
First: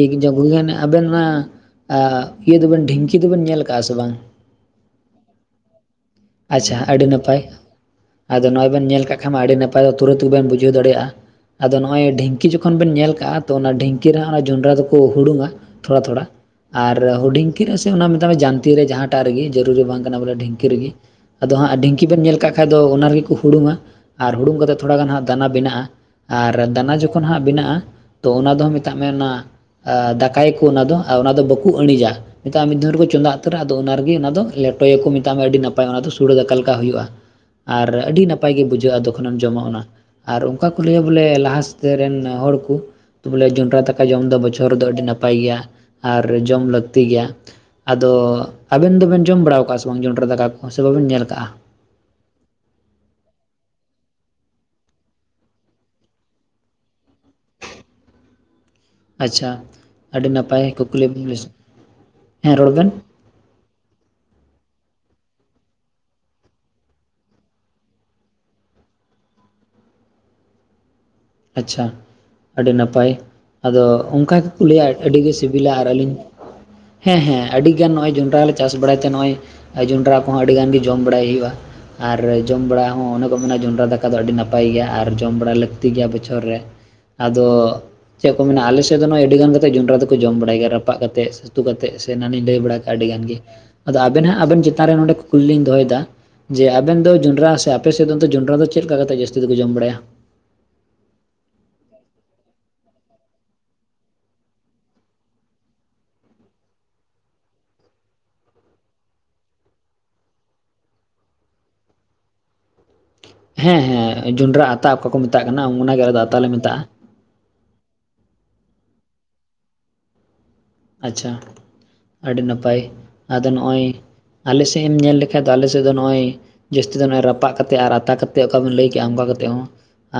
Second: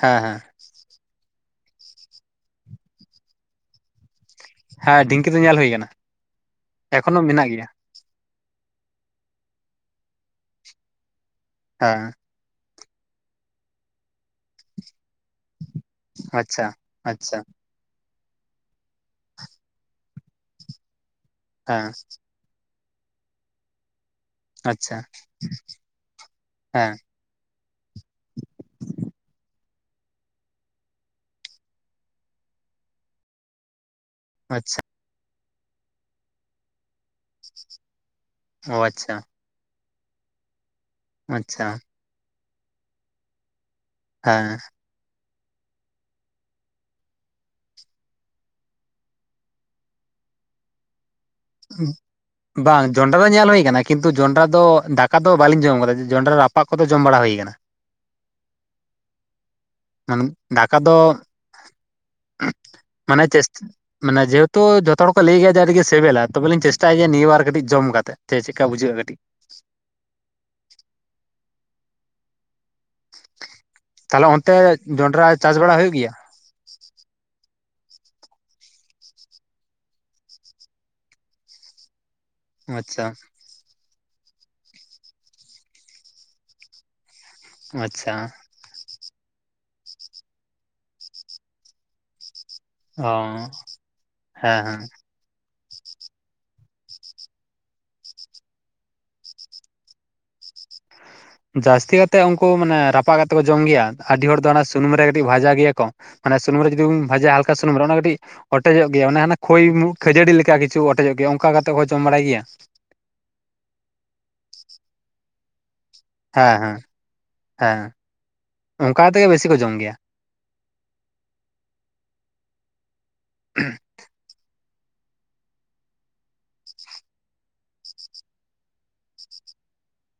Speaker 2: ᱦᱮᱸ ᱦᱮᱸ
Speaker 1: ᱟᱵᱮᱱ ᱚᱱᱟ ᱤᱭᱟᱹ ᱫᱚᱵᱮᱱ ᱰᱷᱤᱝ ᱠᱤ ᱫᱚᱵᱮᱱ ᱧᱮᱞ ᱟᱠᱟᱫᱼᱟ ᱥᱮ ᱵᱟᱝ?
Speaker 2: ᱦᱮᱸ ᱰᱷᱤᱝ ᱠᱤ ᱫᱚ ᱧᱮᱞ ᱦᱩᱭᱠᱟᱱᱟ᱾
Speaker 1: ᱟᱪᱪᱷᱟ ᱟᱹᱰᱤ ᱱᱟᱯᱟᱭ᱾ ᱟᱫᱚ ᱱᱚᱜᱚᱭ ᱵᱮᱱ ᱧᱮᱞ ᱠᱟᱜ ᱠᱷᱟᱱ ᱢᱟ ᱟᱹᱰᱤ ᱱᱟᱯᱟᱭ ᱛᱩᱨᱟᱹᱛ ᱜᱮᱵᱮᱱ ᱵᱩᱡᱷᱟᱹᱣ ᱫᱟᱲᱮ ᱭᱟᱜᱼᱟ ᱟᱫᱚ
Speaker 2: ᱦᱮᱸ
Speaker 1: ᱱᱚᱜᱼᱚᱭ ᱰᱷᱤᱝᱼᱼ ᱰᱷᱤᱸᱝ ᱠᱤ ᱡᱚᱠᱷᱚᱱ ᱵᱮᱱ ᱧᱮᱞ ᱠᱟᱜᱼᱟ ᱛᱚ ᱚᱱᱟ ᱰᱷᱤᱝᱠᱤ ᱨᱮ ᱚᱱᱟ ᱡᱚᱸᱰᱨᱟ ᱫᱚᱠᱚ ᱦᱩᱲᱩᱝᱼᱟ᱾ ᱛᱷᱚᱲᱟ ᱛᱷᱚᱲᱟ
Speaker 2: ᱟᱪᱪᱷᱟ
Speaker 1: ᱟᱨ
Speaker 2: ᱟᱪᱪᱷᱟ
Speaker 1: ᱦᱩᱰᱝᱼᱼ ᱥᱮ ᱚᱱᱟ ᱢᱮᱛᱟᱜ ᱢᱮ ᱡᱟᱱᱛᱤ ᱨᱮ ᱡᱟᱦᱟᱸᱴᱟᱜ ᱨᱮᱜᱮ ᱡᱟᱹᱨᱩᱨᱤ ᱵᱟᱝ ᱠᱟᱱᱟ ᱵᱚᱞᱮ ᱰᱷᱤᱝᱠᱤ ᱨᱤᱜᱤ ᱟᱫᱚ ᱦᱟᱸᱜ
Speaker 2: ᱦᱮᱸ
Speaker 1: ᱰᱷᱤᱝᱠᱤ ᱵᱮᱢ ᱧᱮᱞᱼᱼ ᱠᱟᱜ ᱠᱷᱟ ᱫᱚ ᱚᱱᱟ ᱨᱮᱜᱮ ᱠᱚ ᱦᱩᱝᱼᱟ ᱟᱨ ᱦᱩᱝ ᱠᱟᱛᱮ
Speaker 2: ᱟᱪᱪᱷᱟ
Speaker 1: ᱛᱷᱟᱟᱱ ᱫᱟᱱᱟ ᱵᱮᱱᱟᱜᱼᱟ ᱟᱨ
Speaker 2: ᱦᱮᱸ
Speaker 1: ᱫᱟᱱᱟ ᱡᱚᱠᱷᱼᱼ ᱛᱚᱠᱷᱟᱱ ᱦᱟᱸᱜ ᱵᱮᱱᱟᱜᱼᱟ ᱛᱚ ᱚᱱᱟ ᱫᱚ ᱦᱟᱸᱜ ᱢᱮᱛᱟᱜ ᱢᱮ ᱚᱱᱟᱼᱼ ᱫᱟᱠᱟᱭᱟᱠᱚ ᱚᱱᱟ ᱫᱚ ᱚᱱᱟ ᱫᱚ ᱵᱟᱠᱚ ᱤᱬᱤᱡᱟ ᱱᱮᱛᱟᱜ ᱢᱤᱫ ᱫᱷᱚᱢ ᱨᱮᱠᱚ ᱪᱚᱸᱫᱟ ᱩᱛᱟᱹᱨᱟ ᱟᱫᱚ ᱚᱱᱟ ᱨᱮᱜᱮᱼᱼ
Speaker 2: ᱟᱪᱪᱷᱟ
Speaker 1: ᱞᱮᱴᱚᱭᱟᱠᱚ ᱢᱮᱛᱟᱜ ᱢᱮ ᱟᱹᱰᱤ ᱱᱟᱯᱟᱭ ᱚᱱᱟ ᱫᱚ ᱥᱩᱲᱮ ᱫᱠᱟᱞ ᱞᱮᱠᱟ ᱦᱩᱭᱩᱜᱼᱟ᱾ ᱟᱨ ᱟᱹᱰᱤ ᱱᱟᱯᱟᱭ ᱜᱮ
Speaker 2: ᱚ
Speaker 1: ᱵᱩᱡᱷᱟᱹᱜᱼᱟ
Speaker 2: ᱟᱪᱪᱷᱟ
Speaker 1: ᱡᱚᱠᱷᱚᱱᱮᱢ ᱡᱚᱢᱟ ᱚᱱᱟ ᱟᱨᱼᱼ ᱚᱠᱟ ᱠᱚ ᱞᱟᱹᱭᱟ ᱵᱚᱞᱮ ᱞᱟᱦᱟ
Speaker 2: ᱟᱪᱪᱷᱟ
Speaker 1: ᱨᱮᱱ ᱦᱚᱲ ᱠᱚ ᱵᱚᱞᱮ ᱡᱚᱱᱰᱨᱟ ᱫᱟᱠᱟ ᱡᱚᱢ ᱫᱚ
Speaker 2: ᱦᱮᱸ
Speaker 1: ᱵᱚᱪᱷᱚᱨ ᱨᱮᱫᱚ ᱟᱹᱰᱤ ᱱᱟᱼᱼ ᱱᱟᱯᱟᱭ ᱜᱮᱭᱟ ᱟᱨ ᱡᱚᱢ ᱞᱟᱹᱠᱛᱤ ᱜᱮᱭᱟ᱾ ᱟᱫᱚ ᱟᱵᱮᱱ ᱫᱚᱵᱮᱱ ᱡᱚᱢ ᱵᱟᱲᱟᱣ ᱠᱟᱜᱼᱟ ᱥᱮ ᱵᱟᱝ ᱡᱚᱸᱰᱨᱟ ᱫᱟᱠᱟ ᱠᱚ ᱥᱮ ᱵᱟᱵᱮᱱ ᱧᱮᱞ ᱠᱟᱜᱼᱟ?
Speaker 2: ᱦᱮᱸ ᱵᱟᱝ ᱡᱚᱱᱰᱨᱟ ᱫᱚ ᱧᱮᱞ ᱦᱩᱭ ᱟᱠᱟᱱᱟ ᱠᱤᱱᱛᱩ ᱡᱚᱱᱰᱨᱟ ᱫᱚ ᱫᱟᱠᱟ ᱫᱚ ᱵᱟᱞᱤᱧ ᱡᱚᱢ ᱟᱠᱟᱫᱟ ᱡᱚᱱᱰᱨᱟ ᱨᱟᱯᱟᱜ ᱠᱚᱫᱚ ᱡᱚᱢ ᱵᱟᱲᱟ ᱦᱩᱭ ᱟᱠᱟᱱᱟ᱾
Speaker 1: ᱟᱪᱪᱷᱟ,
Speaker 2: ᱢᱟᱱᱮ
Speaker 1: ᱟᱹᱰᱤ ᱱᱟᱯᱟᱭ
Speaker 2: ᱫᱟᱠᱟ ᱫᱚ
Speaker 1: ᱠᱩᱠᱞᱤ ᱵᱤᱱ [unintelligible]
Speaker 2: ᱢᱟᱱᱮ ᱪᱮᱥ ᱢᱟᱱᱮ ᱡᱮᱦᱮᱛᱩ ᱡᱚᱛᱚ ᱦᱚᱲ ᱠᱚ ᱞᱟᱹᱭ ᱜᱮᱭᱟ ᱡᱮ ᱟᱰᱤᱜᱮ ᱥᱤᱵᱮᱞᱟ ᱾ ᱛᱚᱵᱮ ᱞᱤᱧ ᱪᱮᱥᱴᱟᱭᱟ ᱱᱤᱭᱩ ᱟᱨ ᱠᱟᱹᱴᱤᱡ ᱡᱚᱢ ᱠᱟᱛᱮ, ᱪᱮᱫ ᱪᱮᱠᱟ ᱵᱩᱡᱷᱟᱹᱜᱼᱟ ᱠᱟᱹᱴᱤᱡ ᱾
Speaker 1: ᱟᱪᱪᱷᱟ, ᱟᱹᱰᱤ ᱱᱟᱯᱟᱭ ᱟᱫᱚ
Speaker 2: ᱛᱟᱦᱚᱞᱮ
Speaker 1: ᱚᱱᱠᱟ
Speaker 2: ᱚᱱᱛᱮ
Speaker 1: ᱜᱮᱠᱚ ᱞᱟᱹᱭᱟ ᱟᱹᱰᱤ ᱜᱮ
Speaker 2: ᱡᱚᱱᱰᱨᱟ ᱪᱟᱥ
Speaker 1: ᱥᱤᱵᱤᱞᱟ,
Speaker 2: ᱵᱟᱲᱟ
Speaker 1: ᱟᱨ
Speaker 2: ᱦᱩᱭᱩᱜ ᱜᱮᱭᱟ
Speaker 1: ᱟᱹᱞᱤᱧ ᱦᱮᱸ ᱦᱮᱸ ᱟᱹᱰᱤ ᱜᱟᱱ ᱱᱚᱜᱼᱚᱭ ᱡᱚᱸᱱᱰᱨᱟ ᱞᱮ ᱪᱟᱥ ᱵᱟᱲᱟᱭ ᱛᱮ ᱱᱚᱜᱼᱚᱭ ᱡᱚᱸᱱᱰᱨᱟ ᱠᱚᱦᱚᱸ ᱟᱹᱰᱤ ᱜᱟᱱ ᱜᱮ ᱡᱚᱢ ᱵᱟᱲᱟᱭ ᱦᱩᱭᱩᱜᱼᱟ ᱾ ᱟᱨ ᱡᱚᱢ ᱵᱟᱲᱟ
Speaker 2: ᱟᱪᱪᱷᱟ
Speaker 1: ᱦᱚᱸ ᱚᱱᱮ ᱠᱚ ᱢᱮᱱᱟ ᱡᱚᱸᱱᱰᱨᱟ ᱫᱟᱠᱟ ᱫᱚ ᱟᱹᱰᱤ ᱱᱟᱯᱟᱭ ᱜᱮᱭᱟ, ᱟᱨ ᱡᱚᱢ ᱵᱟᱲᱟ ᱞᱟᱹᱠᱛᱤ ᱜᱮᱭᱟ ᱵᱚᱪᱷᱚᱨ ᱨᱮ ᱾ ᱟᱫᱚ,
Speaker 2: ᱟᱪᱪᱷᱟ
Speaker 1: ᱪᱮᱫ ᱠᱚ ᱢᱮᱱᱟ ᱟᱞᱮᱥ ᱫᱚ ᱱᱚᱜ ᱚᱭ ᱟᱹᱰᱤ ᱜᱟᱱ ᱠᱟᱛᱮ ᱡᱚᱸᱰᱨᱟ ᱫᱚᱠᱚ ᱡᱚᱢ ᱵᱟᱲᱟᱭ ᱜᱮᱭᱟ, ᱨᱟᱯᱟᱜ ᱠᱟᱛᱮ ᱩᱛᱩ ᱠᱟᱛᱮ ᱥᱮ ᱮᱱᱟᱱᱤᱧ ᱞᱟᱹᱭ ᱵᱟᱲᱟ ᱠᱮᱫᱟ ᱾ ᱟᱹᱰᱤ
Speaker 2: ᱚ
Speaker 1: ᱜᱟᱱ ᱜᱮ, ᱟᱫᱚ ᱟᱵᱮᱱ ᱦᱟᱸᱜ
Speaker 2: ᱦᱮᱸ
Speaker 1: ᱟᱵᱮᱱ
Speaker 2: ᱦᱮᱸ
Speaker 1: ᱪᱮᱛᱟᱱ ᱨᱮ ᱱᱚᱰᱮ ᱠᱩᱞᱤ ᱞᱤᱧ ᱫᱚᱦᱚᱭᱮᱫᱟ, ᱡᱮ ᱟᱵᱮᱱ ᱫᱚ ᱡᱚᱸᱰᱨᱟ ᱥᱮ ᱟᱯᱮ ᱥᱮᱫ ᱫᱚ ᱚᱱᱛᱮ ᱡᱚᱸᱰᱨᱟ ᱫᱚ ᱪᱮᱫ ᱞᱮᱠᱟ ᱠᱟᱛᱮ ᱡᱟᱹᱥᱛᱤ ᱫᱚᱠᱚ ᱡᱚᱢ ᱵᱟᱲᱟᱭᱟ?
Speaker 2: ᱡᱟᱹᱥᱛᱤ ᱠᱟᱛᱮᱫ ᱩᱱᱠᱩ ᱢᱟᱱᱮ ᱨᱟᱯᱟᱜ ᱠᱟᱛᱮ ᱠᱚ ᱡᱚᱢ ᱜᱮᱭᱟ ᱟᱹᱰᱤ ᱦᱚᱲ ᱫᱚ ᱚᱱᱟ ᱥᱩᱱᱩᱢ ᱨᱮ ᱠᱟᱹᱴᱤᱡ ᱵᱷᱟᱡᱟ ᱜᱮᱭᱟ ᱠᱚ ᱾ ᱢᱟᱱᱮ ᱥᱩᱱᱩᱢ ᱨᱮ ᱡᱩᱫᱤᱵᱤᱱ ᱵᱷᱟᱡᱟ ᱦᱟᱞᱠᱟ ᱥᱩᱱᱩᱢ ᱚᱱᱟ ᱠᱟᱹᱴᱤᱡ ᱚᱴᱮᱡᱚᱜ ᱜᱮᱭᱟ ᱚᱱᱮ ᱦᱟᱱᱮ ᱠᱷᱚᱭ ᱢᱩ ᱠᱷᱟᱹᱡᱟᱹᱲᱤ ᱞᱮᱠᱟ ᱠᱤᱪᱷᱩ ᱚᱴᱮᱡᱚᱜ ᱜᱮᱭᱟ ᱚᱱᱠᱟ ᱠᱟᱛᱮ ᱠᱚ ᱡᱚᱢ ᱵᱟᱲᱟᱭ ᱜᱮᱭᱟ ᱾
Speaker 1: ᱦᱮᱸ ᱦᱮᱸ ᱡᱚᱸᱱᱰᱨᱟ ᱟᱛᱟ ᱚᱠᱟ ᱠᱚ ᱢᱮᱛᱟᱜ ᱠᱟᱱᱟ ᱚᱱᱟ ᱜᱮ ᱟᱞᱮ ᱫᱚ ᱟᱛᱟ ᱞᱮ
Speaker 2: ᱦᱮᱸ ᱦᱮᱸ
Speaker 1: ᱢᱮᱛᱟᱜᱼᱟ
Speaker 2: ᱦᱮᱸ ᱚᱱᱠᱟ ᱛᱮᱜᱮ ᱵᱮᱥᱤ ᱠᱚ ᱡᱚᱢ ᱜᱮᱭᱟ ᱾
Speaker 1: ᱟᱪᱪᱷᱟ, ᱟᱹᱰᱤ ᱱᱟᱯᱟᱭ ᱟᱫᱚ ᱱᱚᱜᱼᱚᱭ ᱟᱞᱮᱥᱮᱫ ᱮᱢ ᱧᱮᱞ ᱞᱮᱠᱷᱷᱟᱡ ᱫᱚ ᱟᱞᱮᱥᱮᱫ ᱫᱚ ᱱᱚᱜᱼᱚᱭ, ᱡᱟᱹᱥᱛᱤ ᱫᱚ ᱱᱚᱜᱼᱚᱭ ᱨᱟᱯᱟᱜ ᱠᱟᱛᱮᱫ ᱟᱨ ᱟᱛᱟ ᱠᱟᱛᱮᱫ ᱚᱠᱟ ᱵᱮᱱ ᱞᱟᱹᱭ ᱠᱮᱜᱼᱟ ᱚᱱᱠᱟ ᱠᱟᱛᱮᱫ ᱦᱚᱸ,